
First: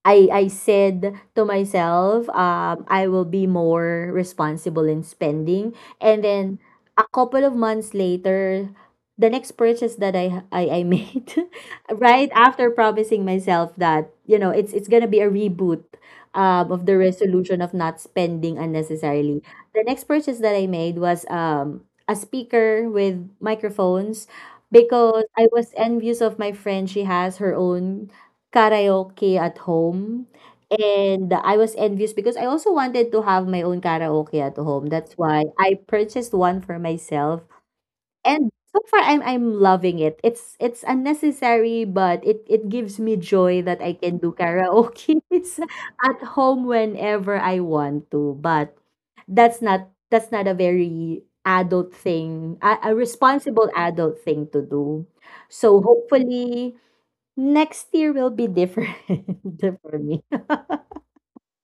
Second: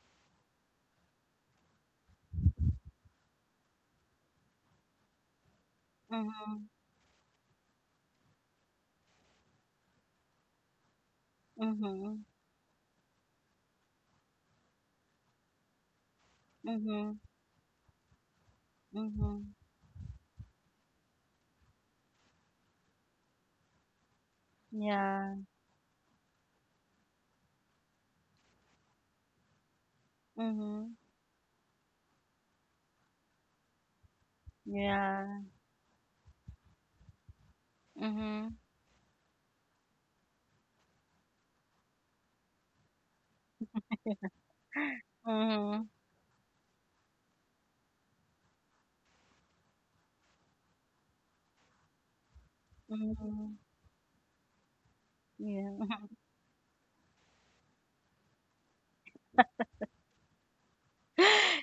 I said to myself, I will be more responsible in spending. And then
Mhm.
a couple of months later, the next purchase that I made,
Mhm.
right after promising myself that, it's gonna be a reboot. Of the
Mhm.
resolution of not spending unnecessarily.
Mhm.
The next purchase that I made was, a speaker with microphones, because
Yeah.
I was envious of my friend. She has her own karaoke at home,
Mhm.
and I was envious because I also wanted to have my own karaoke at home. That's why
Yeah.
I purchased one for myself, and
Mhm,
so far I'm loving it. It's unnecessary, but it gives me joy that I can do karaoke
mhm,
at home whenever I want to. But that's not a very adult thing, a
mhm.
responsible adult thing to do.
Yeah.
So hopefully next year will be different for me.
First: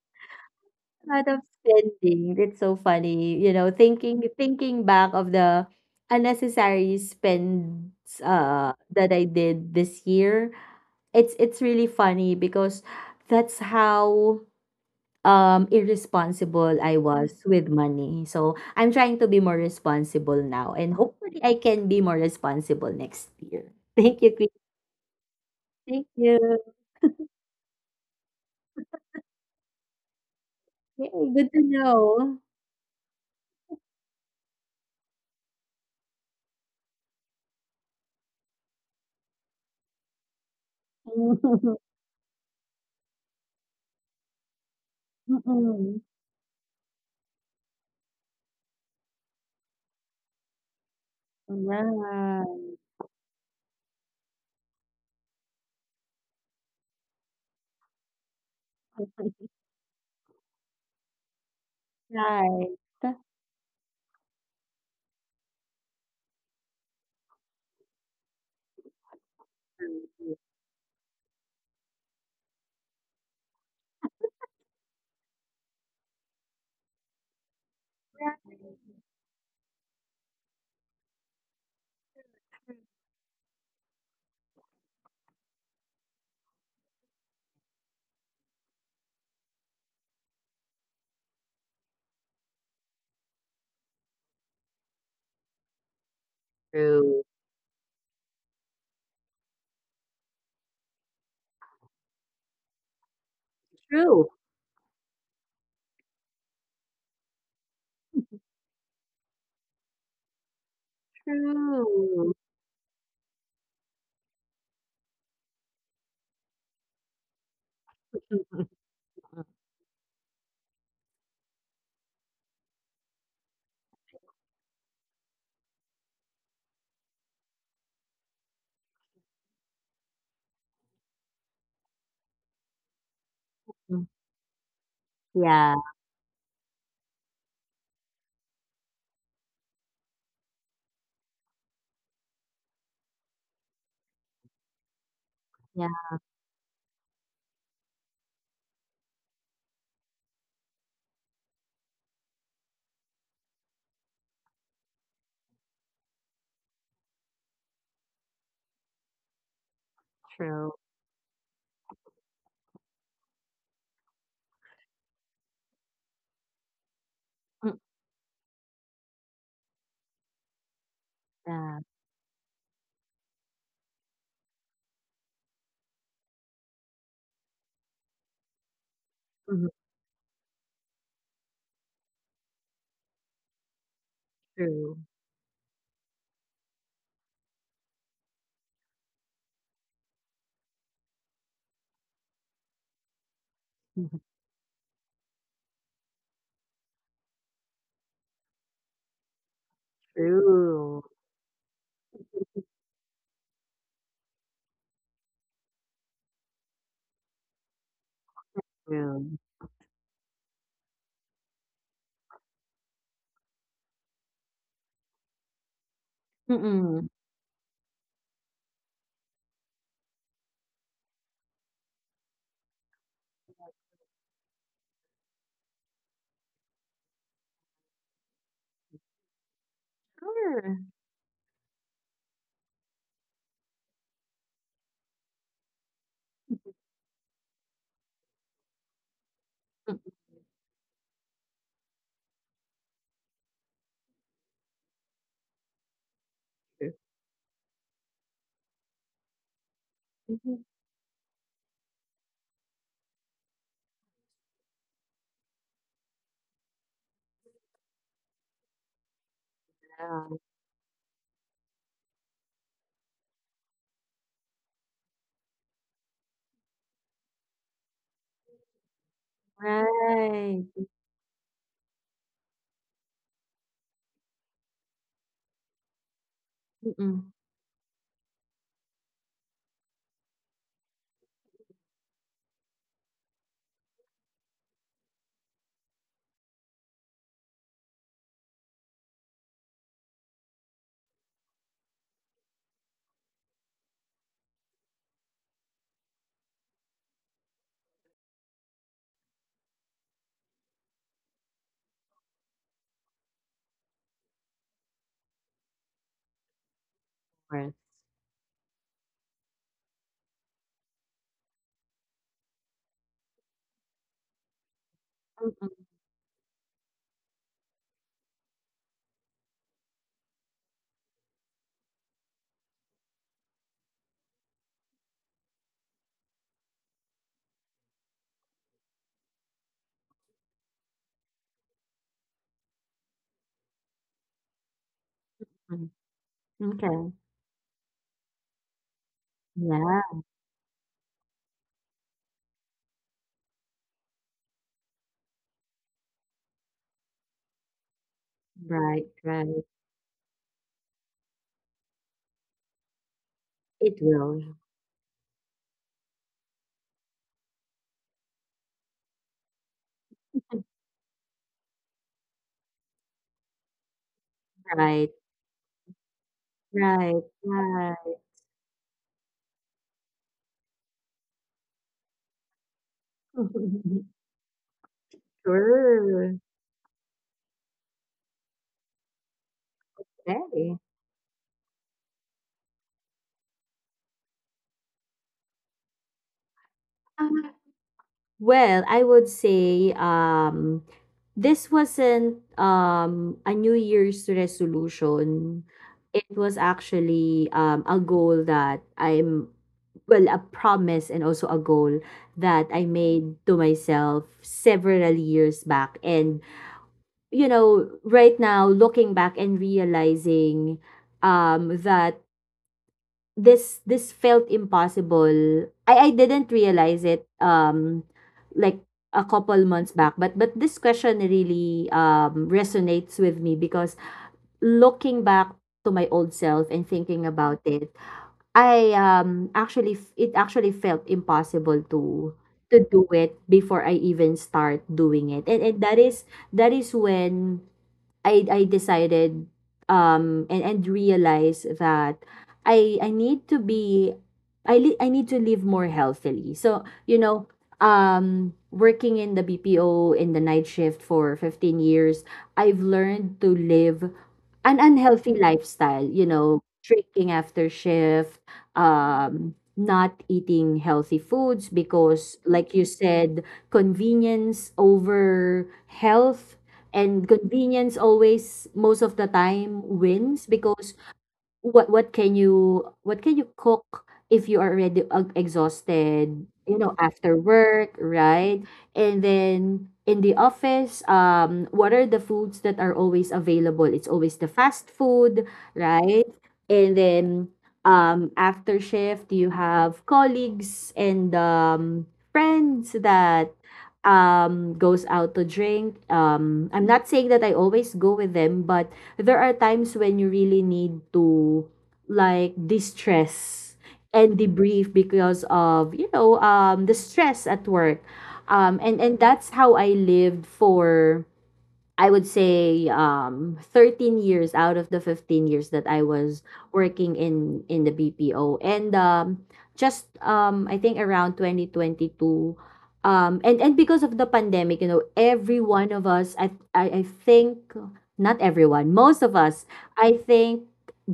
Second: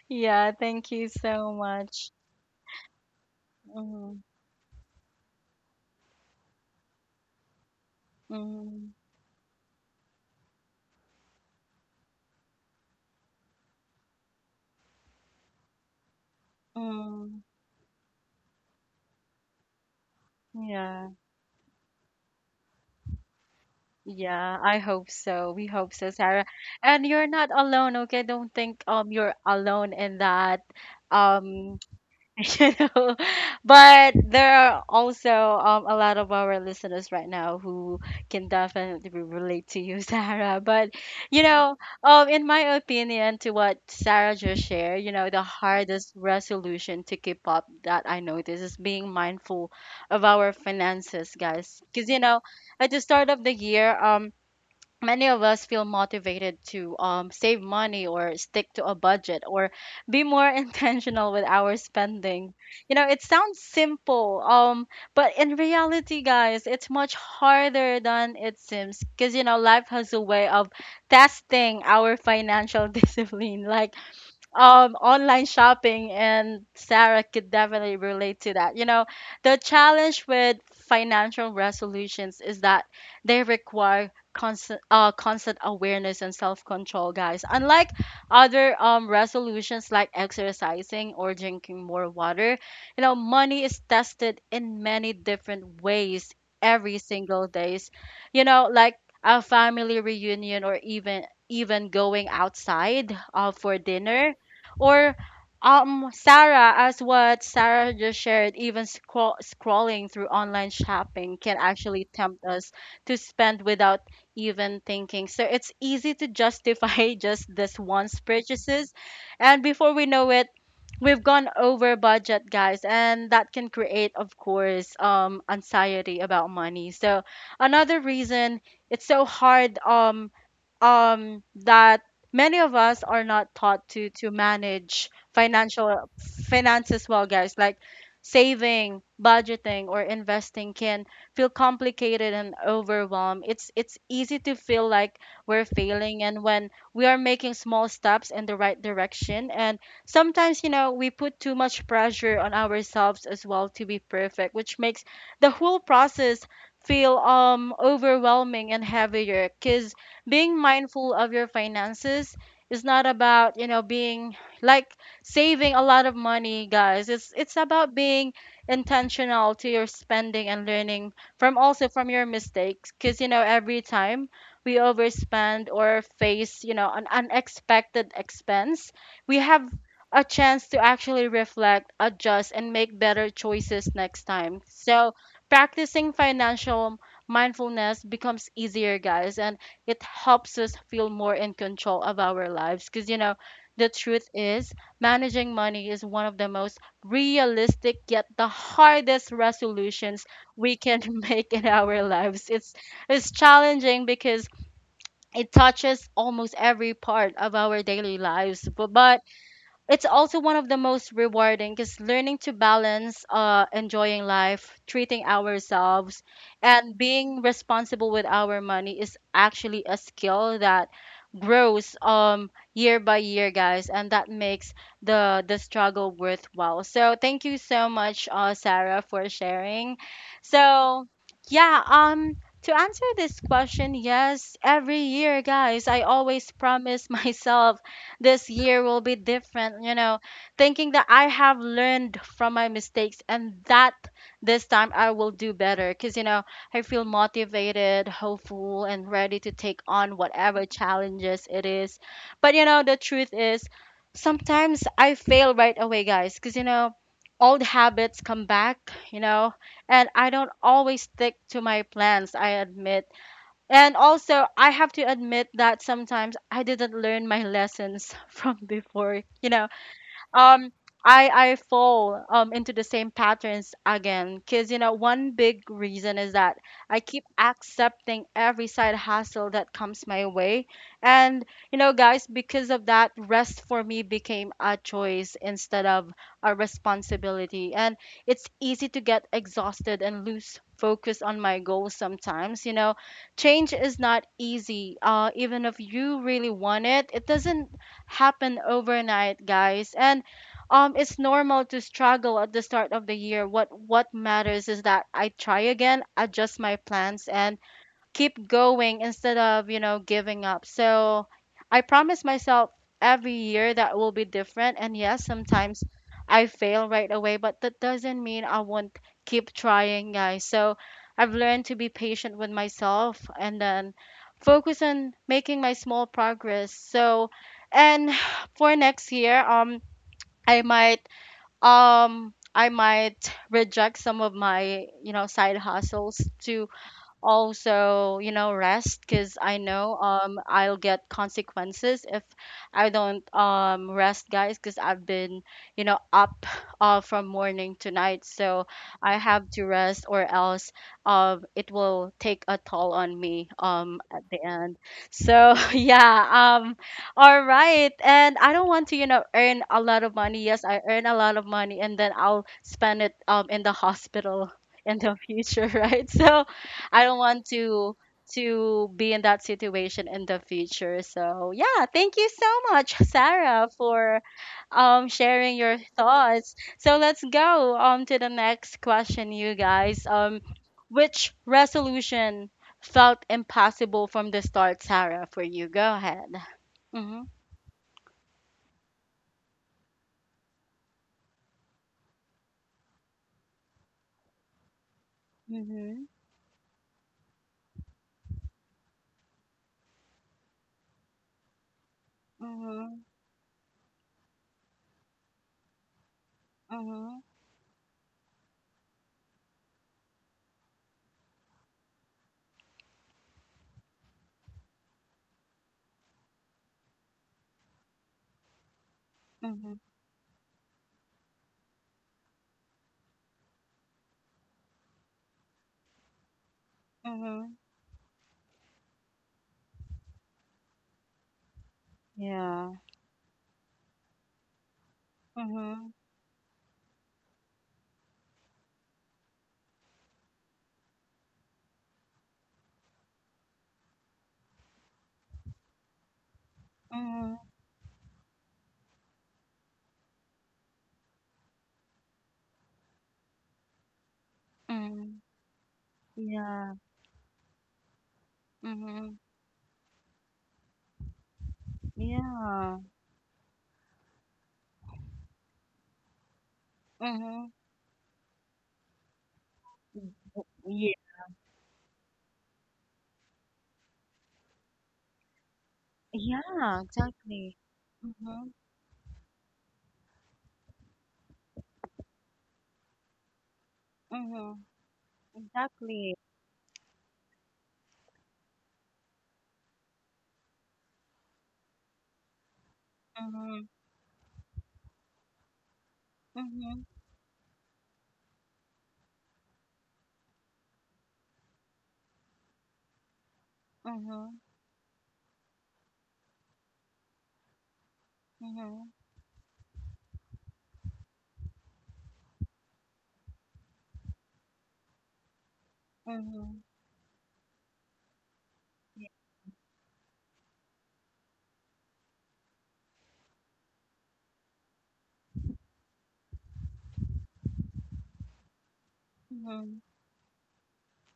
Yeah, thank you
Out of
so much.
spending, it's so funny, thinking
Mhm,
back of the unnecessary spends
mhm,
that I did this year. It's really funny because that's how irresponsible I
mhm.
was with money. So I'm trying to be more responsible now, and
Yeah,
hopefully I can be more responsible next year. Thank you, Chris.
yeah, I hope so. We hope
Thank
so, Sarah.
you.
And you're not alone, okay? Don't think you're alone in that.
Yay, good to
Um,
know.
you know but there are also a lot of our listeners right now who can definitely relate to you Sarah, but you know in my opinion, to what Sarah just shared, the
Mm,
hardest resolution to keep up that I noticed is being mindful of our finances, guys, because
ayan.
at the start of the year many of us feel motivated to save money or stick to a budget or be more intentional with our spending.
Right.
You know, it
That's
sounds simple but in reality, guys, it's much harder than it seems because life
true,
has a way of testing our financial discipline, like online shopping, and Sarah could definitely relate to that. The challenge with financial resolutions is that they require constant, constant awareness and self control, guys. Unlike other resolutions like exercising or drinking more water, money is tested in many different ways every
true,
single days. Like a family reunion or even even going outside for
true,
dinner, or Sarah, as what Sarah just shared, even scrolling through online shopping can actually
true.
tempt us to spend without even thinking. So it's easy to justify just this once purchases. And before we know it, we've gone over budget, guys, and that can create, of course, anxiety about money. So another reason it's so hard that many of us are not taught
Mm,
to manage
yeah,
financial finances well, guys. Like saving, budgeting, or investing can feel complicated and overwhelmed. It's easy to feel like we're
yeah,
failing, and when we are making small steps in the right direction, and sometimes we put too much pressure on ourselves as well to be perfect, which makes the whole process feel overwhelming and heavier, because being
true.
mindful of your finances is not about, being like saving a lot of money, guys. It's
Mm,
about being intentional to your spending and learning from
yeah,
also from your mistakes, because every time we overspend or face, an unexpected expense, we have
mhm,
a chance to actually reflect, adjust, and make better choices next time.
true,
So, practicing financial mindfulness becomes easier, guys. And it helps us feel more in control of our lives because the
mhm,
truth is managing money is one of the most realistic yet the hardest resolutions we can
true,
make in our lives. It's challenging because it touches almost every part of our daily lives, but
true.
it's also one of the most rewarding because learning to balance enjoying life, treating ourselves, and
Mm-mm,
being responsible with our money is actually a skill that grows year by year, guys. And that makes the struggle worthwhile. So thank you so much Sarah for sharing.
sure.
So yeah, to answer this question, yes, every year guys, I always
Mm,
promise myself this year will be different, thinking that I have learned from my mistakes and that this time I will do better because, I
true.
feel motivated, hopeful, and ready to take on whatever challenges it is. But, the truth is sometimes I fail right away, guys, because, old habits come back, you know, and
Yeah,
I don't always stick to my plans, I admit. And also, I have to admit that sometimes I didn't learn my lessons from before.
right.
Um I fall into the same patterns again because one big reason is that I keep
Mm-mm,
accepting every side hustle that comes my way. And guys, because of that, rest for me became a choice instead of a responsibility. And it's easy to get exhausted and lose focus on my goals. Sometimes change is not easy, even if you really want it, it doesn't happen overnight, guys. And it's normal to struggle at the start of the year. What matters is that I try again, adjust my plans,
of
and
course.
keep going instead of giving up. So I promise myself every year that will be different, and yes, sometimes
Mm-mm,
I fail right away, but that doesn't mean I won't keep trying, guys. So I've learned to be patient with myself and then focus on making my small progress. So and for next year, I might I might reject some of my, side
mm,
hustles to
okay.
also rest because I know
Yeah,
I'll get consequences if I don't rest, guys, because I've been up from morning to night. So
right,
I have
right.
to rest, or else it will take a toll on me
It
at the
will.
end. So yeah, all right, and I don't want to earn a lot of money, yes, I earn a lot of money, and then I'll spend it in the hospital in
Right,
the future right? So I don't
right,
want to
right.
be in that situation in the future. So yeah, thank you so much, Sarah, for sharing your
Sure.
thoughts. So let's go to the next question, you guys.
Okay.
Which resolution felt impossible from the start, Sarah? For you, go ahead. Mhm.
Uh, Well, I would say, this wasn't, a New Year's resolution.
Mhm.
It was actually, a goal that well, a promise and also a goal that I
Mhm.
made to myself several years back. And,
Mhm.
right now, looking back and realizing, that this felt impossible. I didn't realize it like a couple
Mhm.
months back, but this question really resonates with me because looking back to my old self and thinking
Mhm.
about it, I it actually felt impossible to
Yeah.
do it before I even start doing it. And
Mhm.
that is when I decided and realized that I need to be I need to live more healthily. So, you
Mhm.
know, working in the BPO in the night shift for 15 years, I've learned to live an
Mhm.
unhealthy lifestyle,
Yeah.
drinking after shift,
Mhm.
not eating healthy foods because like
Yeah.
you said, convenience over health. And
Mhm.
convenience always, most of the time, wins
Ye
because what can you cook if you are already exhausted,
Yeah,
after
exactly.
work,
Mhm.
right? And then in the office what are the foods that are always available? It's always the
Mhm.
fast food,
Exactly.
right? And then after shift you have colleagues and friends that
Mhm.
goes out to drink. Um,
Mhm.
I'm not saying that I always go with them, but there are times when you really need to like distress and
Mhm.
debrief because of, you know, the stress at work. Um,
Mhm.
and that's how I lived for I would say 13 years out of the 15 years that I was
Mhm.
working in the BPO. and
Yeah.
um just I think around 2022, and because of the pandemic, you know, every one of us, I think, not everyone, most of us,
Mhm.
I think,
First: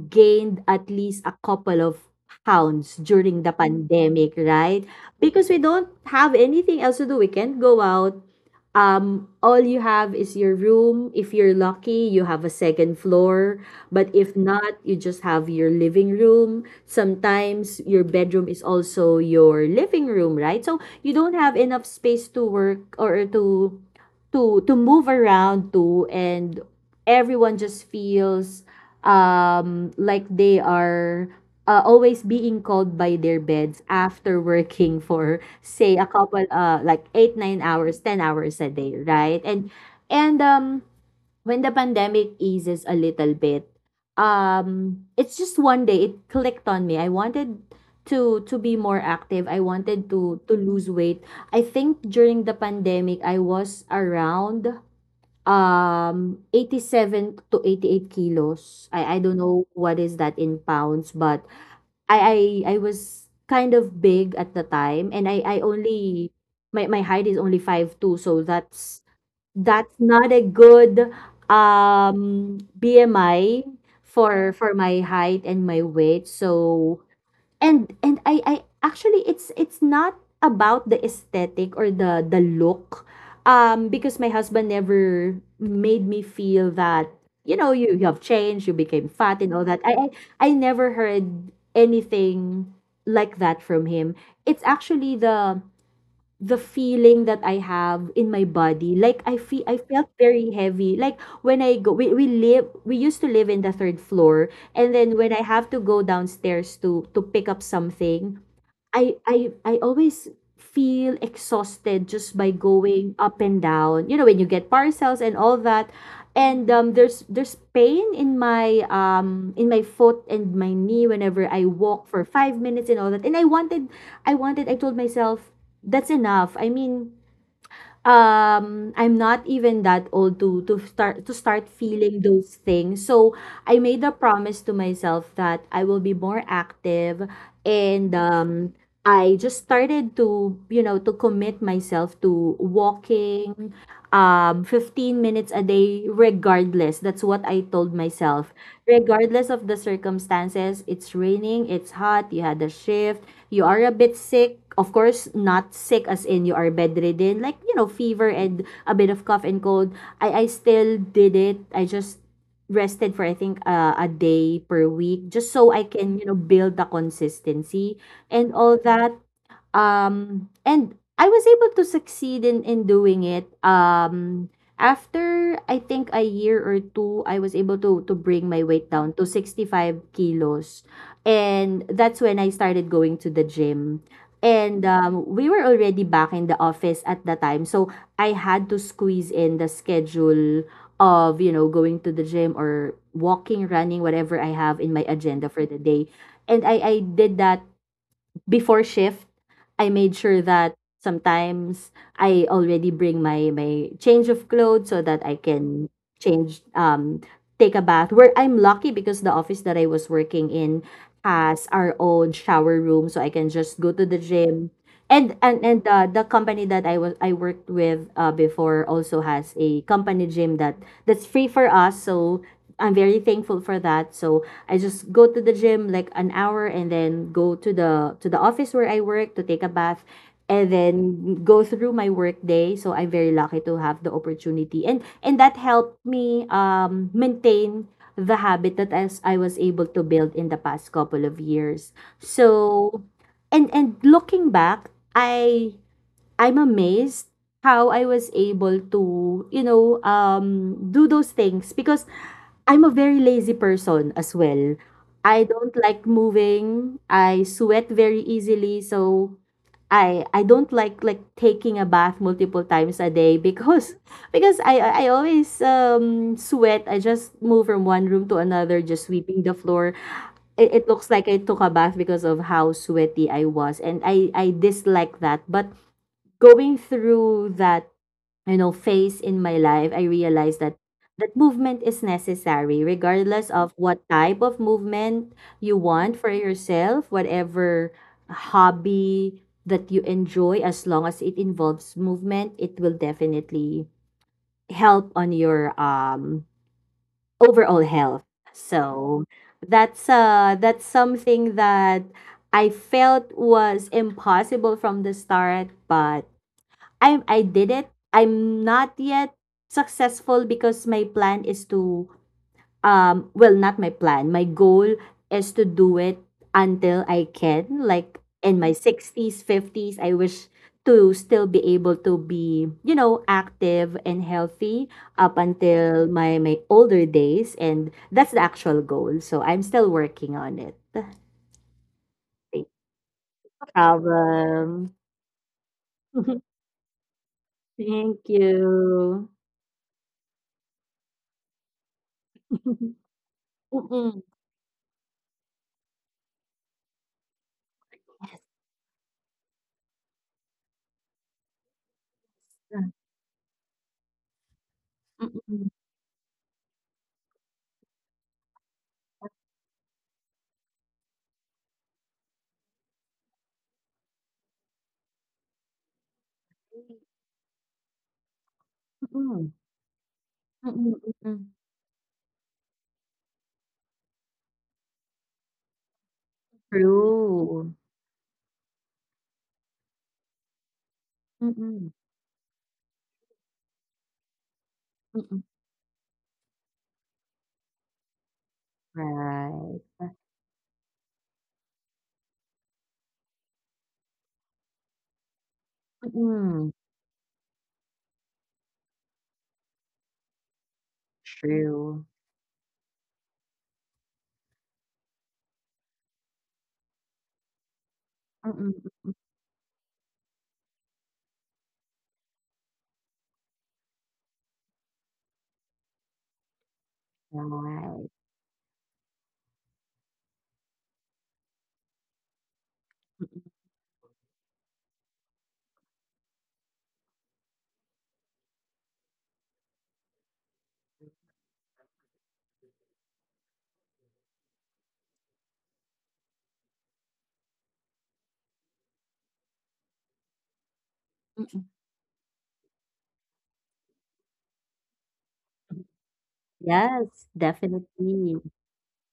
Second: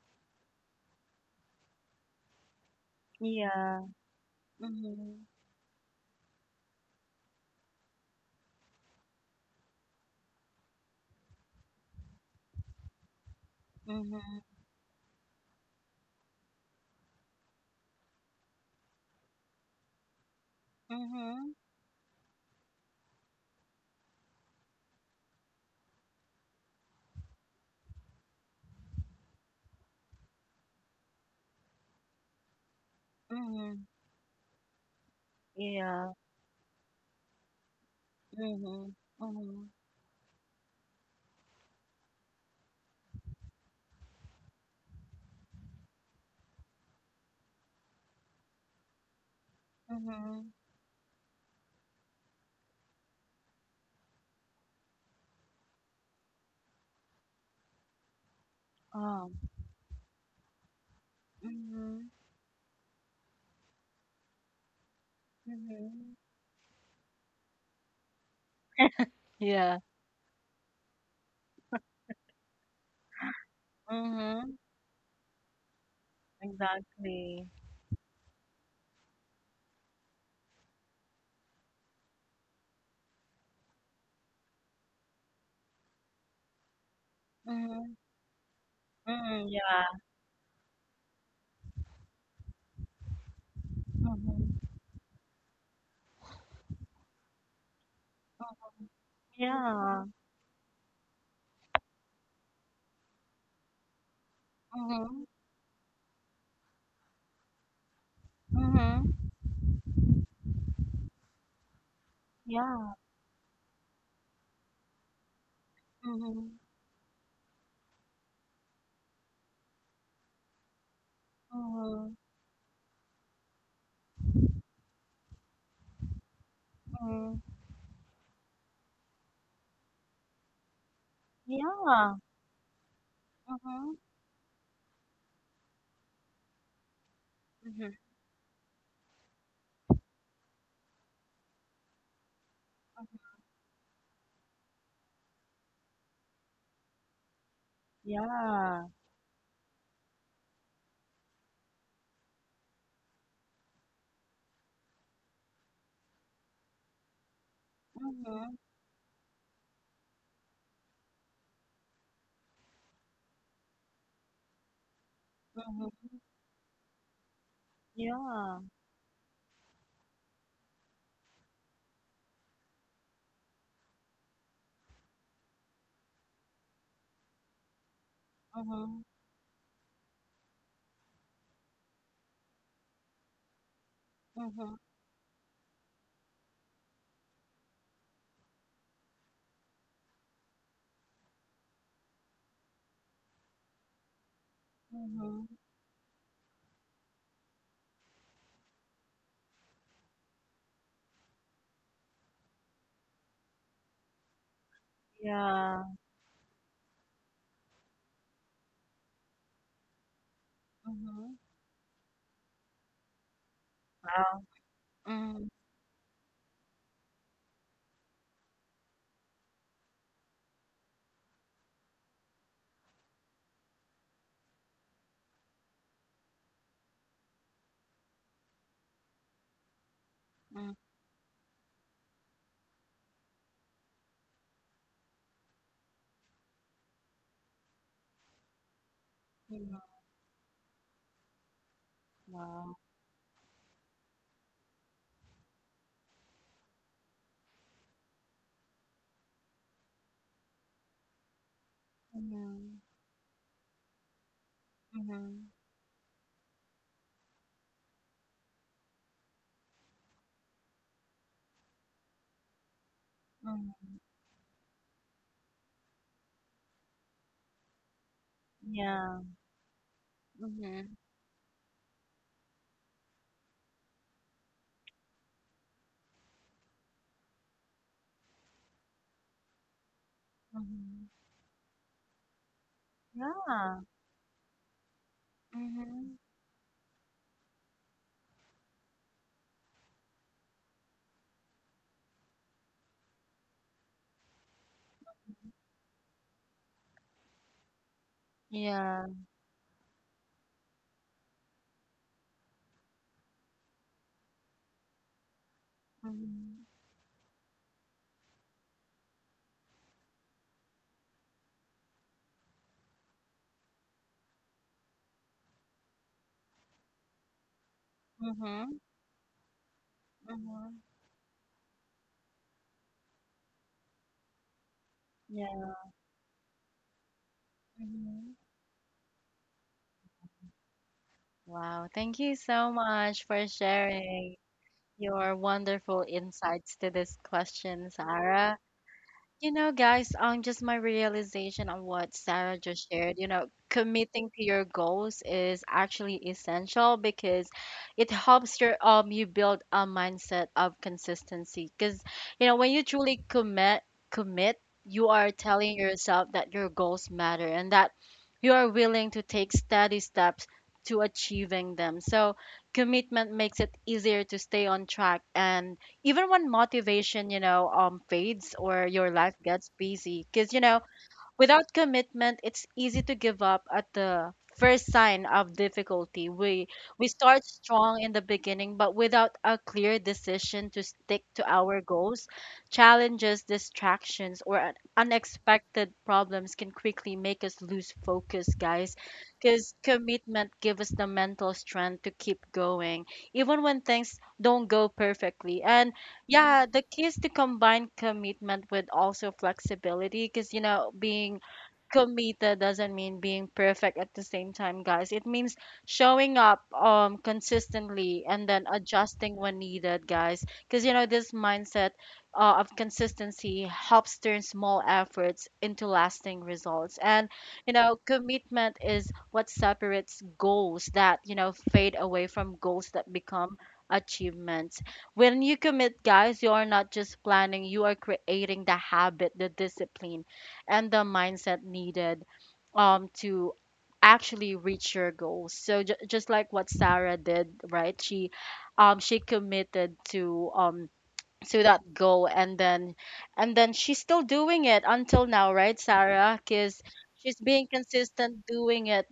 gained at least a couple of pounds during the
Yeah.
pandemic, right? Because we don't have anything else to do. We can't go out. All you have is your room. If you're lucky, you have a second floor. But if not, you just have your living room. Sometimes your bedroom is also your living room, right? So you don't
Mhm.
have enough space to work or to to move around to. And everyone just feels like they are always being called by
Mhm.
their
Mhm.
beds
Mhm.
after working for, say, a
Yeah.
couple, like 8 9 hours, 10 hours a day,
Mhm.
right?
Mhm.
And and when the pandemic eases a little bit, it's just 1 day it clicked on me. I wanted to be more active. I wanted to
Mhm.
lose weight. I think during the pandemic I was around 87 to 88 kilos. I
Um.
don't know what is that in pounds, but
Mhm.
I was kind of big at the time, and I
Mhm.
only my, my height is only 5'2", so that's
Yeah.
not a good BMI for
Mhm.
my height and my weight. So
Exactly.
and I actually, it's not about the aesthetic or the look, because my husband never made me feel that, you know,
Mhm.
you have changed, you became fat
Mhm.
and all that.
Yeah.
I never heard anything like that from him.
Mhm.
It's actually the feeling that I have in my
Mhm.
body. Like I feel, I
Yeah.
felt very heavy. Like when I go, we live we used to live in the third floor. And then
Mhm.
when I have to go downstairs to pick up something, I
Mhm.
I I always feel exhausted just by
Yeah.
going up and down. You know, when you get parcels and all that.
Mhm.
And there's pain in my foot and my knee whenever I walk
Mhm.
for 5 minutes and all that. And I wanted, I told myself, that's enough. I mean,
Mhm.
I'm not even that old to to start
Yeah.
feeling those things. So I
Mhm.
made a promise to myself that I will be more active.
Mm-hmm.
And I just started to, you know, to commit myself to walking 15 minutes a day, regardless. That's what I told myself.
Yeah.
Regardless of the circumstances, it's raining, it's hot, you had a shift, you are a bit sick. Of course, not sick as in you are bedridden, like, you know, fever
Mhm.
and a bit of cough and cold. I still did it. I just rested for, I think, a day per week, just so I
Mhm.
can, you know, build the consistency and
Yeah.
all that. And I was able to succeed in, doing it. After, I think, a year or two, I was able to bring my weight
Mhm.
down to 65 kilos. And that's when I started going to the gym.
Mhm.
And we were already back in the office at the time. So I had to squeeze in the schedule of, you know, going to the gym, or walking, running, whatever I have in my
Mhm.
agenda for the day. And I did that before shift. I made sure that sometimes I already bring my change of clothes so that I
Yeah.
can change, take a bath. Where I'm lucky, because the office that I was working in
Mhm.
has our own shower room, so I can just go to the
Wow.
gym.
Mhm.
And the company that I worked with before also has a company gym that that's free for us. So I'm very thankful for that. So I just go to the gym like an hour and then go to the office where I work to take a bath and
Mhm.
then go through my work day. So I'm very lucky to have the opportunity. And that helped me maintain the habit that, as I was
Mhm.
able to build, in the past couple of years.
Wow.
So and looking back, I, I'm amazed how I was able to, you know, do those things, because
Mhm.
I'm a very lazy person as well. I
Mhm.
don't like moving. I sweat very easily, so I don't like taking a bath multiple times a day because
Mhm.
because I always sweat. I just move from one room to another, just
Yeah.
sweeping the floor. It
Mm-hmm.
looks like I took a bath because of how sweaty I was, and I dislike that. But going through that, you know, phase in my life, I realized that
Mhm.
movement is necessary, regardless of
Yeah.
what type of movement you want
Mm-hmm.
for yourself, whatever hobby that you enjoy. As long as it involves movement, it will definitely help on your overall health.
Yeah.
So that's something that I felt was impossible from the start, but
Mhm.
I did it. I'm not yet successful because my plan is to not my plan, my goal is to do it until I can, like, in my
Mhm.
60s, 50s. I wish
Mhm.
to still be able to be, you know, active and healthy up
Yeah.
until my older days, and that's
Mhm.
the actual goal. So I'm still working on it.
Wow. Thank you so much for
No
sharing
problem.
your wonderful insights to this question,
Thank
Sarah.
you.
You know, guys, just my realization on what Sarah just shared, you know,
Mm-mm.
committing to your goals is actually essential because it helps your you build a mindset of consistency. Because, you know, when you
Yes.
truly commit, you are
Mm.
telling yourself that your goals matter and that you are willing to take steady steps to achieving them. So commitment makes it easier to stay on track, and even when motivation fades or your life
Mm.
gets busy because you know
Mm, mm.
without commitment it's easy to give up at the first sign of difficulty. We start
True.
strong in the beginning, but without a clear decision to stick to our
Mm,
goals, challenges, distractions, or
mm.
unexpected problems can quickly make us lose focus, guys. Because
Right.
commitment gives us the mental strength to keep going even when things don't go perfectly. And yeah,
Mm.
the keys to combine commitment with also flexibility because, you know, being
True.
committed doesn't mean being perfect at the same time, guys. It means showing up consistently and then
Mm, mm.
adjusting when needed, guys. Because, you know, this mindset of consistency helps turn small efforts into lasting results. And, you know,
Right.
commitment is what separates goals that, you know, fade away from goals that
Mm,
become achievements. When you commit, guys, you are not just planning, you are creating the habit, the discipline, and the mindset needed to actually reach your goals. So just like what Sarah did, right? She committed
mm.
to that goal, and then she's still doing it until now, right, Sarah? Because
Yes,
she's being
definitely.
consistent doing it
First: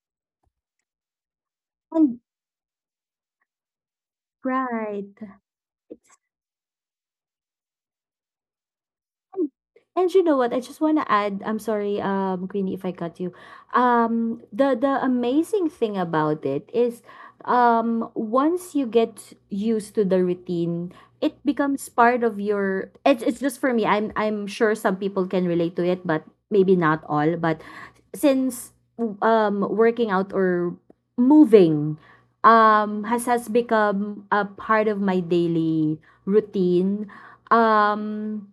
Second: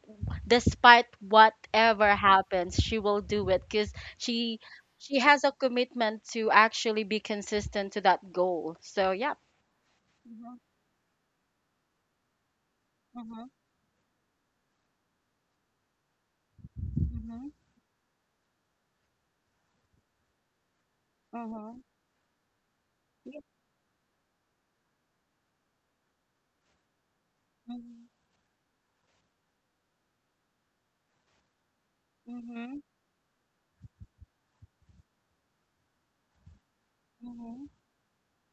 despite whatever
And
happens. She will do it because she she
right.
has a
It's
commitment to actually be consistent to that goal. So yeah.
Mm. And you know what?
Mhm,
I just wanna add, I'm sorry, Queenie, if I cut you.
mhm,
The amazing thing about it is,
mhm,
once you get used to the routine, it
mhm.
becomes part of your. It's
Yeah,
just for me. I'm sure some people can relate to it, but maybe not all. But
mhm,
since working out or moving,
mhm,
has become a part of my daily routine. Um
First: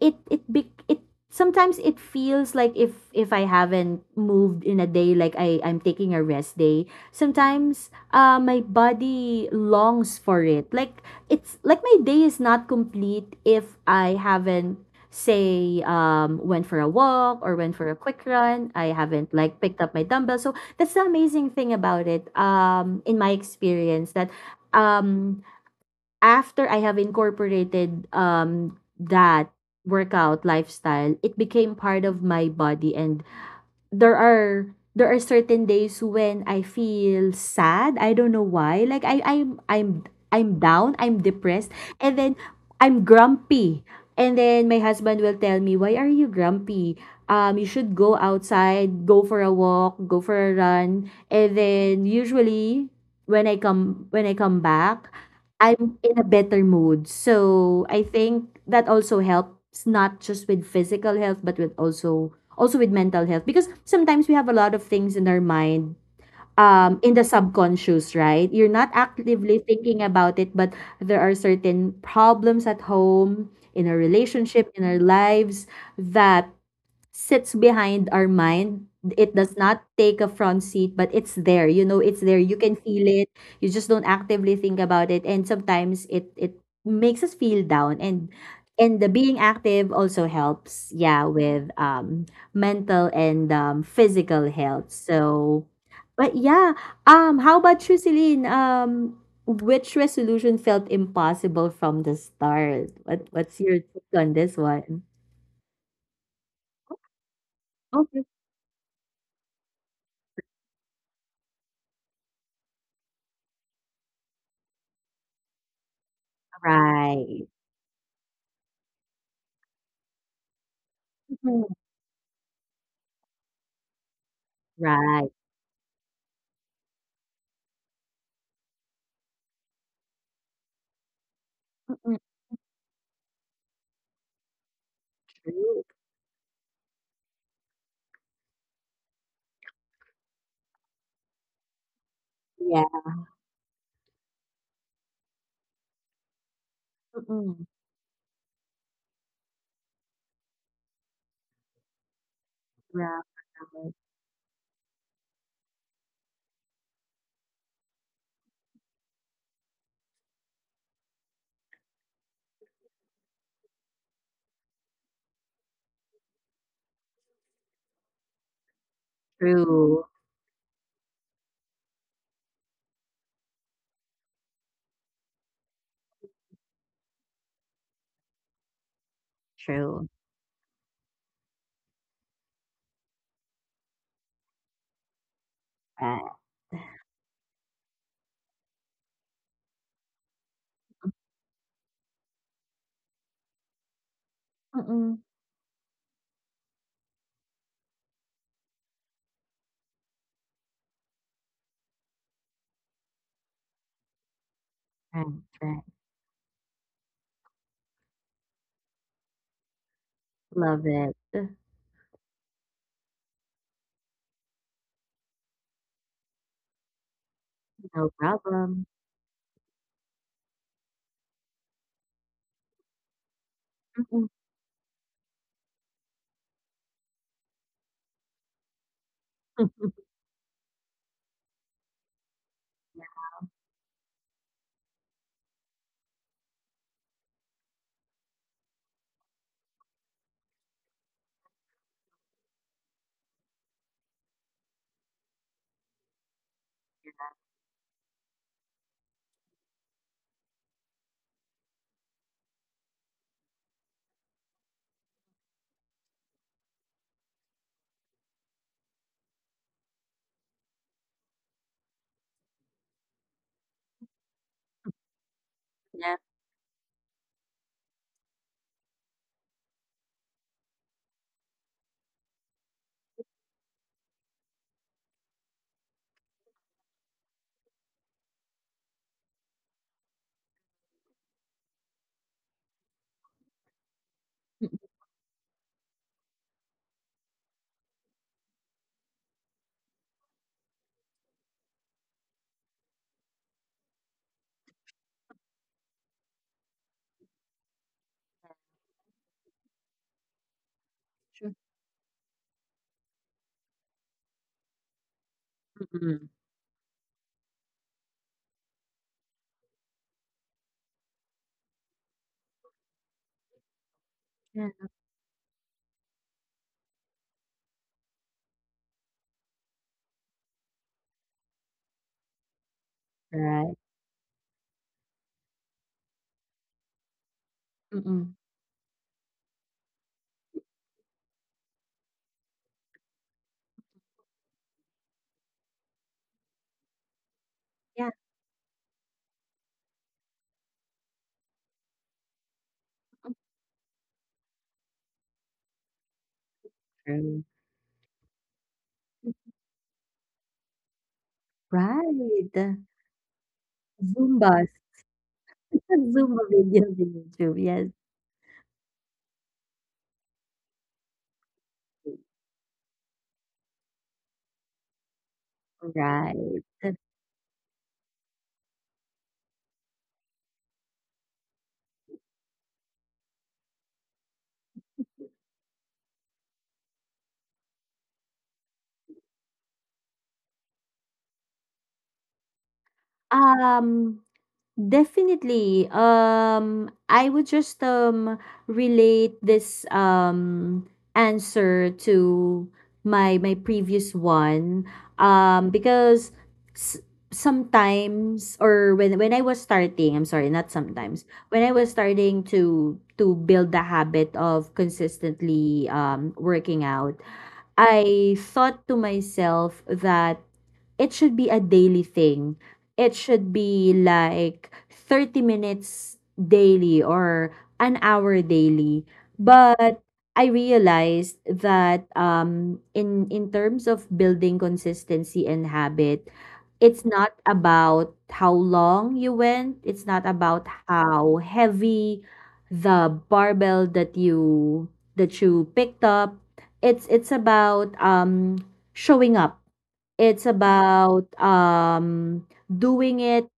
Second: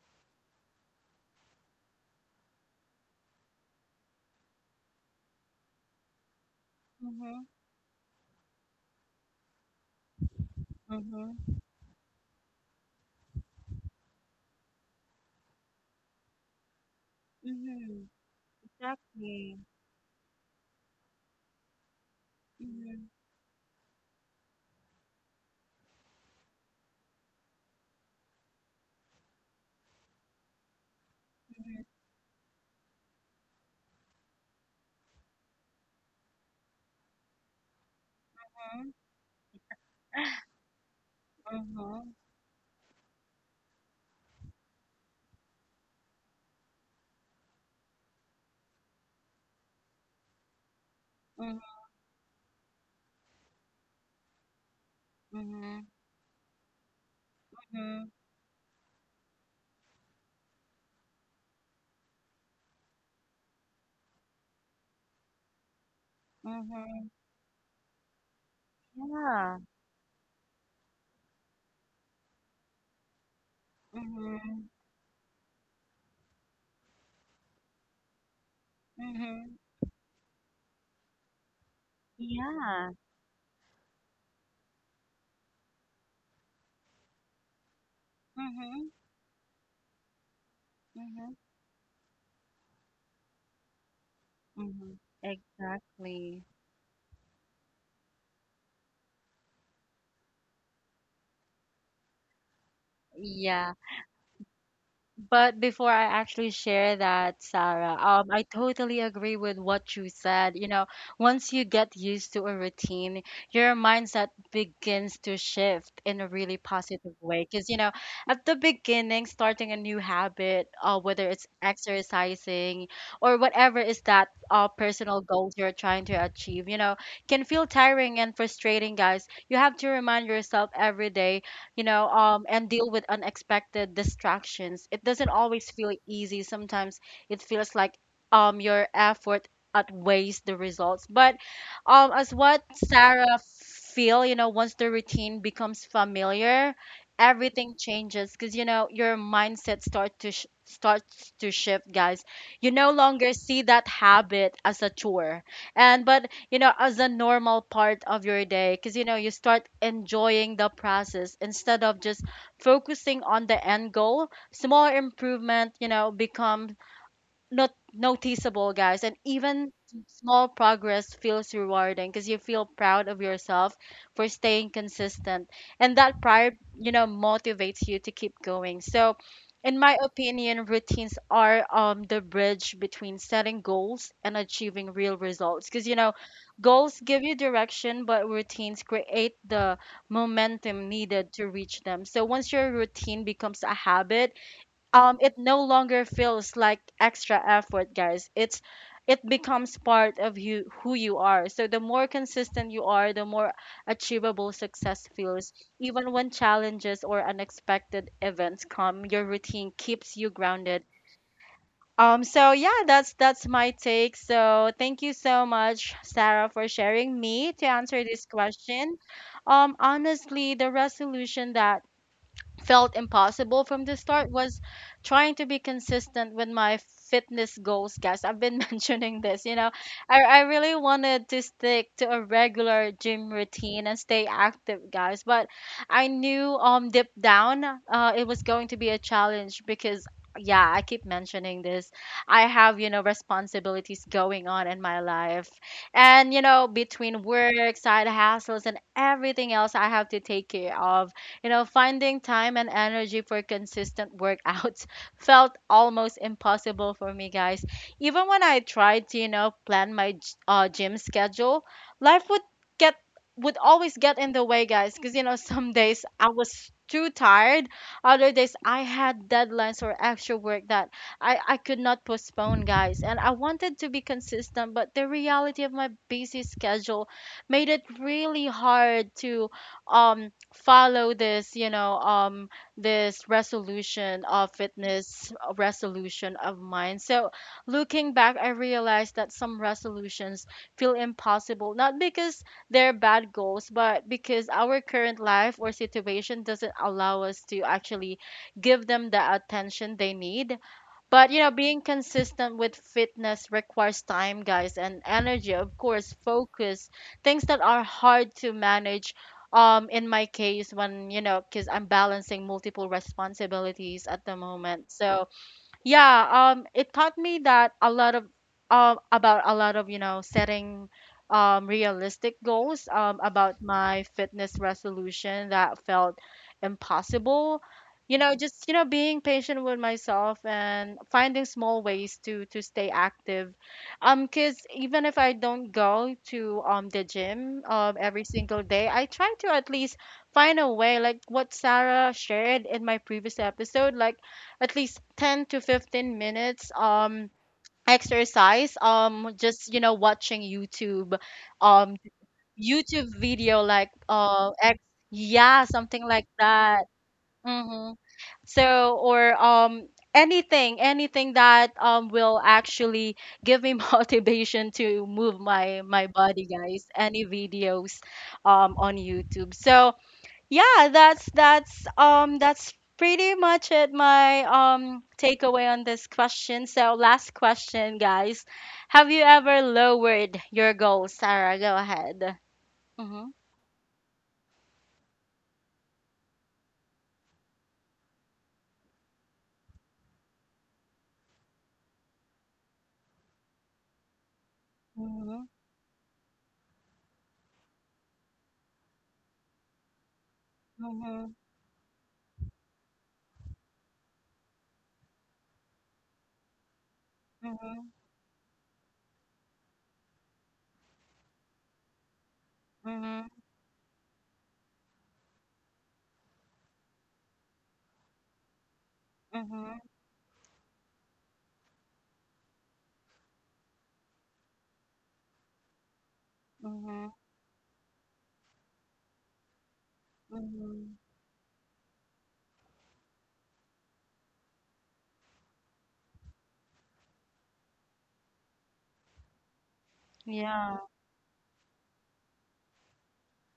it sometimes it feels like if I haven't moved in a day, like I'm taking a rest day.
mhm,
Sometimes my body longs for it. Like
mhm,
it's like my day is not complete if I haven't, say, went for a walk
mhm,
or went for a
mhm.
quick run, I haven't
Exactly.
like picked up my dumbbell. So that's the amazing thing about it,
Mhm,
in my experience, that um after I have incorporated that workout lifestyle, it became
mhm,
part of my body. And there are certain days when I feel sad. I don't know why. Like I'm down, I'm depressed,
mhm,
and then I'm grumpy. And then my husband will tell me, "Why are you grumpy? You should go outside, go for a walk, go for a run."
mhm,
And
mhm,
then usually when I come back,
mhm.
I'm in a better mood. So I
Mhm,
think that also helps, not just with physical health, but with also with mental health. Because sometimes we have a lot of things in our mind,
mhm.
in the subconscious, right? You're not actively
Yeah.
thinking about it, but there are certain problems at home, in our
Mhm,
relationship, in our lives, that sits behind our mind. It
mhm.
does not take a front seat, but it's there. You know, it's there. You can
Yeah.
feel it. You just don't actively think about it. And sometimes it makes us feel down. And
Mhm,
and the being active also helps, yeah,
mhm,
with mental and physical health.
mhm.
So but
Exactly.
yeah, how about you, Celine? Which resolution felt impossible from the start? What's
Yeah.
your take on this one?
But before I actually share that, Sarah,
Okay.
I totally agree with what you said. You know, once you get used to a routine, your mindset begins to shift in a really positive
Right.
way. Because, you know, at the beginning, starting a new habit, whether it's
Mm,
exercising or whatever is that personal
right.
goals you're trying to achieve, you know, can feel tiring and frustrating, guys. You have to remind yourself every day, you know,
Mm,
and deal with unexpected distractions. It doesn't always
true.
feel easy. Sometimes it feels like your effort outweighs the results. But as what
Yeah.
Sarah feel, you know, once the routine becomes familiar,
Mm.
everything changes because you know your mindset starts to shift, guys. You no
Right.
longer see that habit as a chore, and but you know, as a normal part of your day. Because, you know, you start enjoying the process instead of just focusing on the end goal. Small improvement, you know, becomes not noticeable, guys. And even
True.
small progress feels rewarding because you feel proud of yourself for staying consistent. And that pride, you know, motivates you to keep going. So, in my
True.
opinion, routines are the bridge between setting goals and achieving real results. Because, you know,
Right.
goals give you direction, but routines create the momentum needed to reach them. So, once your routine becomes a habit,
Mm.
it no longer feels like extra effort, guys. It becomes part of you, who you are. So the more consistent you are, the more achievable success
Right.
feels
Right.
even when challenges or unexpected events come. Your routine keeps you grounded.
Love it. Ugh,
So yeah, that's my take. So thank you so much, Sarah, for sharing. Me, to answer
no
this
problem.
question, honestly, the resolution that felt impossible from the
Mm-mm.
start was trying to be consistent with my fitness goals, guys. I've been mentioning this, you know. I really wanted to stick to a regular gym routine and stay active, guys, but I knew deep down it was going to be a challenge because yeah, I keep mentioning this. I have, you know, responsibilities going on in my life, and you know, between work, side hustles, and everything else I have to take care of, you know, finding time and energy for consistent workouts felt almost impossible for me, guys. Even when I tried to, you know, plan my gym schedule, life would get would always get in the way, guys, because you know, some days
Yeah.
I was too tired, other days I had deadlines or extra work that I could not postpone, guys. And I wanted to be consistent, but the reality of my busy schedule made it really hard to um follow this, you know, this resolution of fitness, resolution of mine. So looking back, I realized that some resolutions feel impossible not because they're bad goals, but because our current life or situation doesn't allow us to actually give them the attention they need. But you know,
True.
being consistent with fitness requires time, guys, and energy, of course,
Mm-mm.
focus, things that are hard to manage. In my case, when you know, because I'm balancing multiple responsibilities at the
Yeah.
moment, so yeah, it taught me that a lot of about a lot of, you know, setting realistic goals about
Right.
my fitness resolution that felt impossible. You
Mm.
know, just, you know, being patient with myself and finding small ways to stay active. 'Cause even if I don't go to the gym
Yeah.
every single day, I try to at least find a way, like what Sarah shared in my previous episode, like at least 10 to 15 minutes
True.
exercise, just you know watching um
Right.
YouTube video, like
Zumba.
ex yeah, something like
Zumba
that.
videos in YouTube. Yes.
Mm-hmm. So or anything, anything that will actually give me motivation to move my my body,
Right.
guys, any videos on YouTube. So yeah, that's pretty much it, my takeaway on this question. So last question, guys, have you ever lowered your goal, Sarah? Go ahead. Mm-hmm.
Um. Definitely. I would just relate this answer to my previous one.
Mm-hmm.
Because s- sometimes or when I was starting, I'm sorry, not sometimes.
Mm-hmm.
When I was starting to build the habit of consistently working out,
Mm-hmm.
I thought to myself that it should be a daily thing, it
Mm-hmm.
should be like 30 minutes daily or an hour daily. But I realized that in terms of building consistency and habit, it's
Mm-hmm.
not about how long you went, it's not about
Mm-hmm.
how heavy the barbell that you picked up. It's about showing up. It's
Yeah.
about, doing it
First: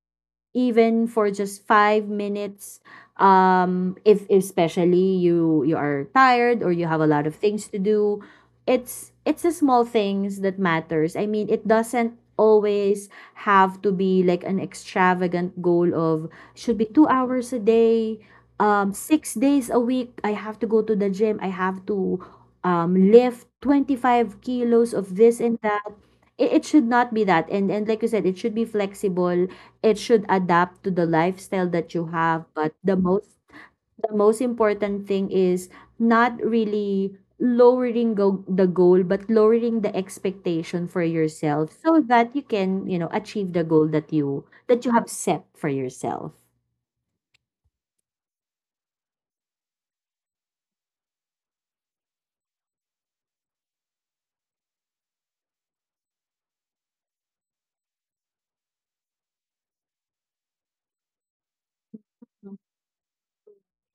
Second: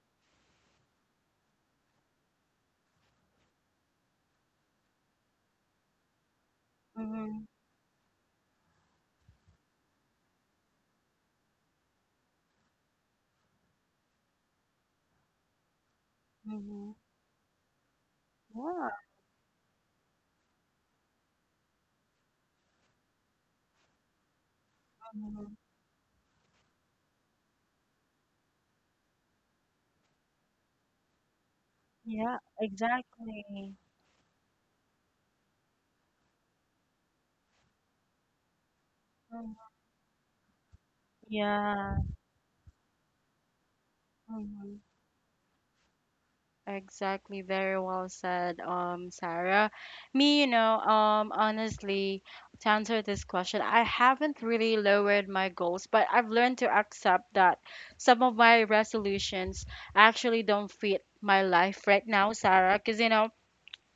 even for just 5 minutes, if especially you are tired or you have a lot of
Mm-hmm.
things to do. It's the small things that matters. I mean, it doesn't always have to be like an extravagant goal of, should be
Mm-hmm.
2 hours a day,
Yeah.
6 days a week, I have to go to the gym, I have to lift 25 kilos of this and
Mhm.
that. It should not be that. And like you said, it should be flexible, it should adapt to the lifestyle that you
Yeah,
have. But the most
exactly.
important thing is not really lowering the goal, but
Mhm.
lowering the expectation for yourself
Yeah.
so that you can, you know, achieve the goal that you
Hmm.
have set for yourself.
Exactly, very well said, Sarah. Me, you know, honestly, to answer this question, I haven't really lowered my goals, but I've learned to accept that some of my resolutions actually don't fit my life right now, Sarah. Because, you know,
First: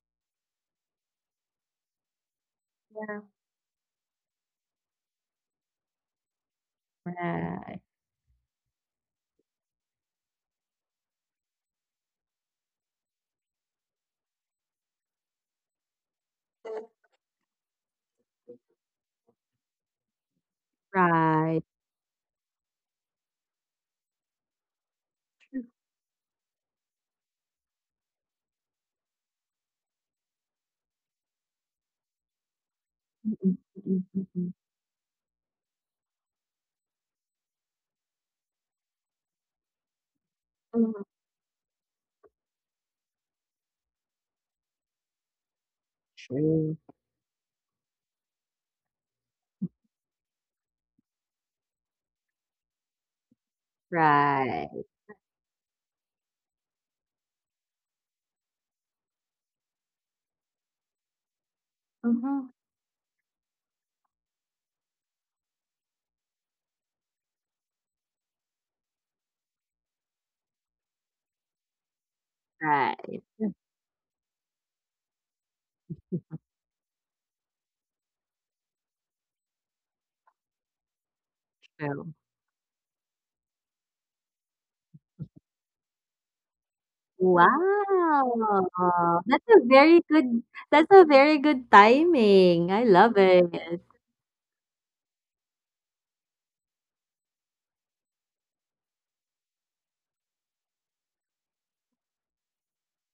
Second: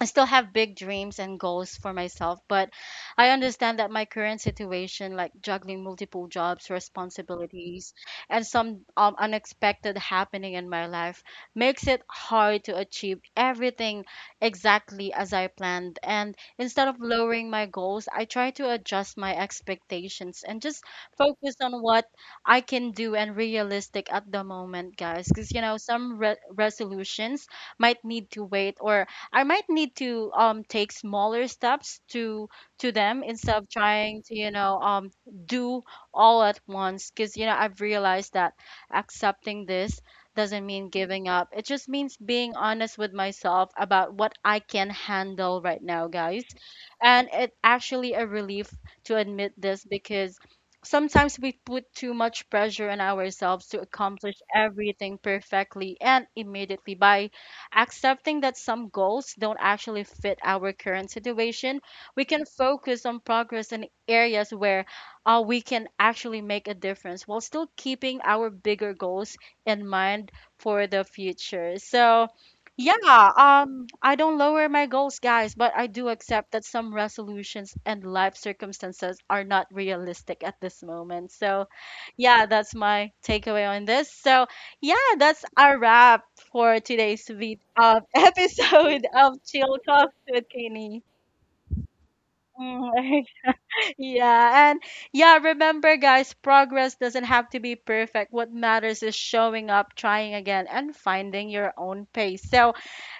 I still have big dreams and goals for myself, but I understand that my current situation, like juggling multiple jobs,
Right,
responsibilities, and some unexpected happening in my life, makes it hard to achieve everything exactly as I planned. And instead of lowering my goals, I try to adjust my expectations and just focus
right.
on what I can do and realistic at the moment, guys. Because, you know, some resolutions might need to wait, or I might need to take smaller steps to them
Mm,
instead of
mm,
trying
mm,
to, you
mm.
know, do all at once. Because you know, I've realized that accepting this doesn't mean
Mhm.
giving up. It just means being honest with myself about what I can handle right now, guys.
True.
And it actually a relief to admit this because sometimes we put too much pressure on ourselves to accomplish
Right.
everything perfectly and immediately. By accepting that some goals don't actually fit our current situation, we can
Mhm.
focus on progress in areas where we can actually make a difference while still keeping our bigger goals in mind for the future. So,
Right.
yeah,
That's
I don't lower my goals, guys, but I do accept that some resolutions and life circumstances are not realistic at this moment. So,
true.
yeah, that's my takeaway on this. So, yeah, that's our wrap for today's
Wow!
episode of
That's a
Chill
very
Talks with
good, that's
Kenny.
a very good timing. I
Mm,
love it.
Yeah, and yeah, remember guys, progress doesn't have to be perfect. What matters is showing up, trying again, and finding your own pace. So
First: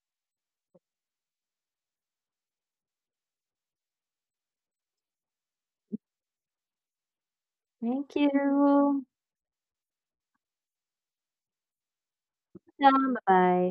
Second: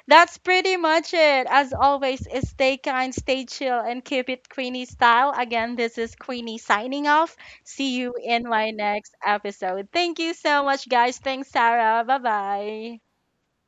that's pretty much it. As always, is stay kind, stay chill, and keep it Queenie style. Again, this is Queenie signing off. See you
Thank
in my
you.
next episode. Thank you so much, guys. Thanks, Sarah. Bye bye.
Welcome. Bye-bye.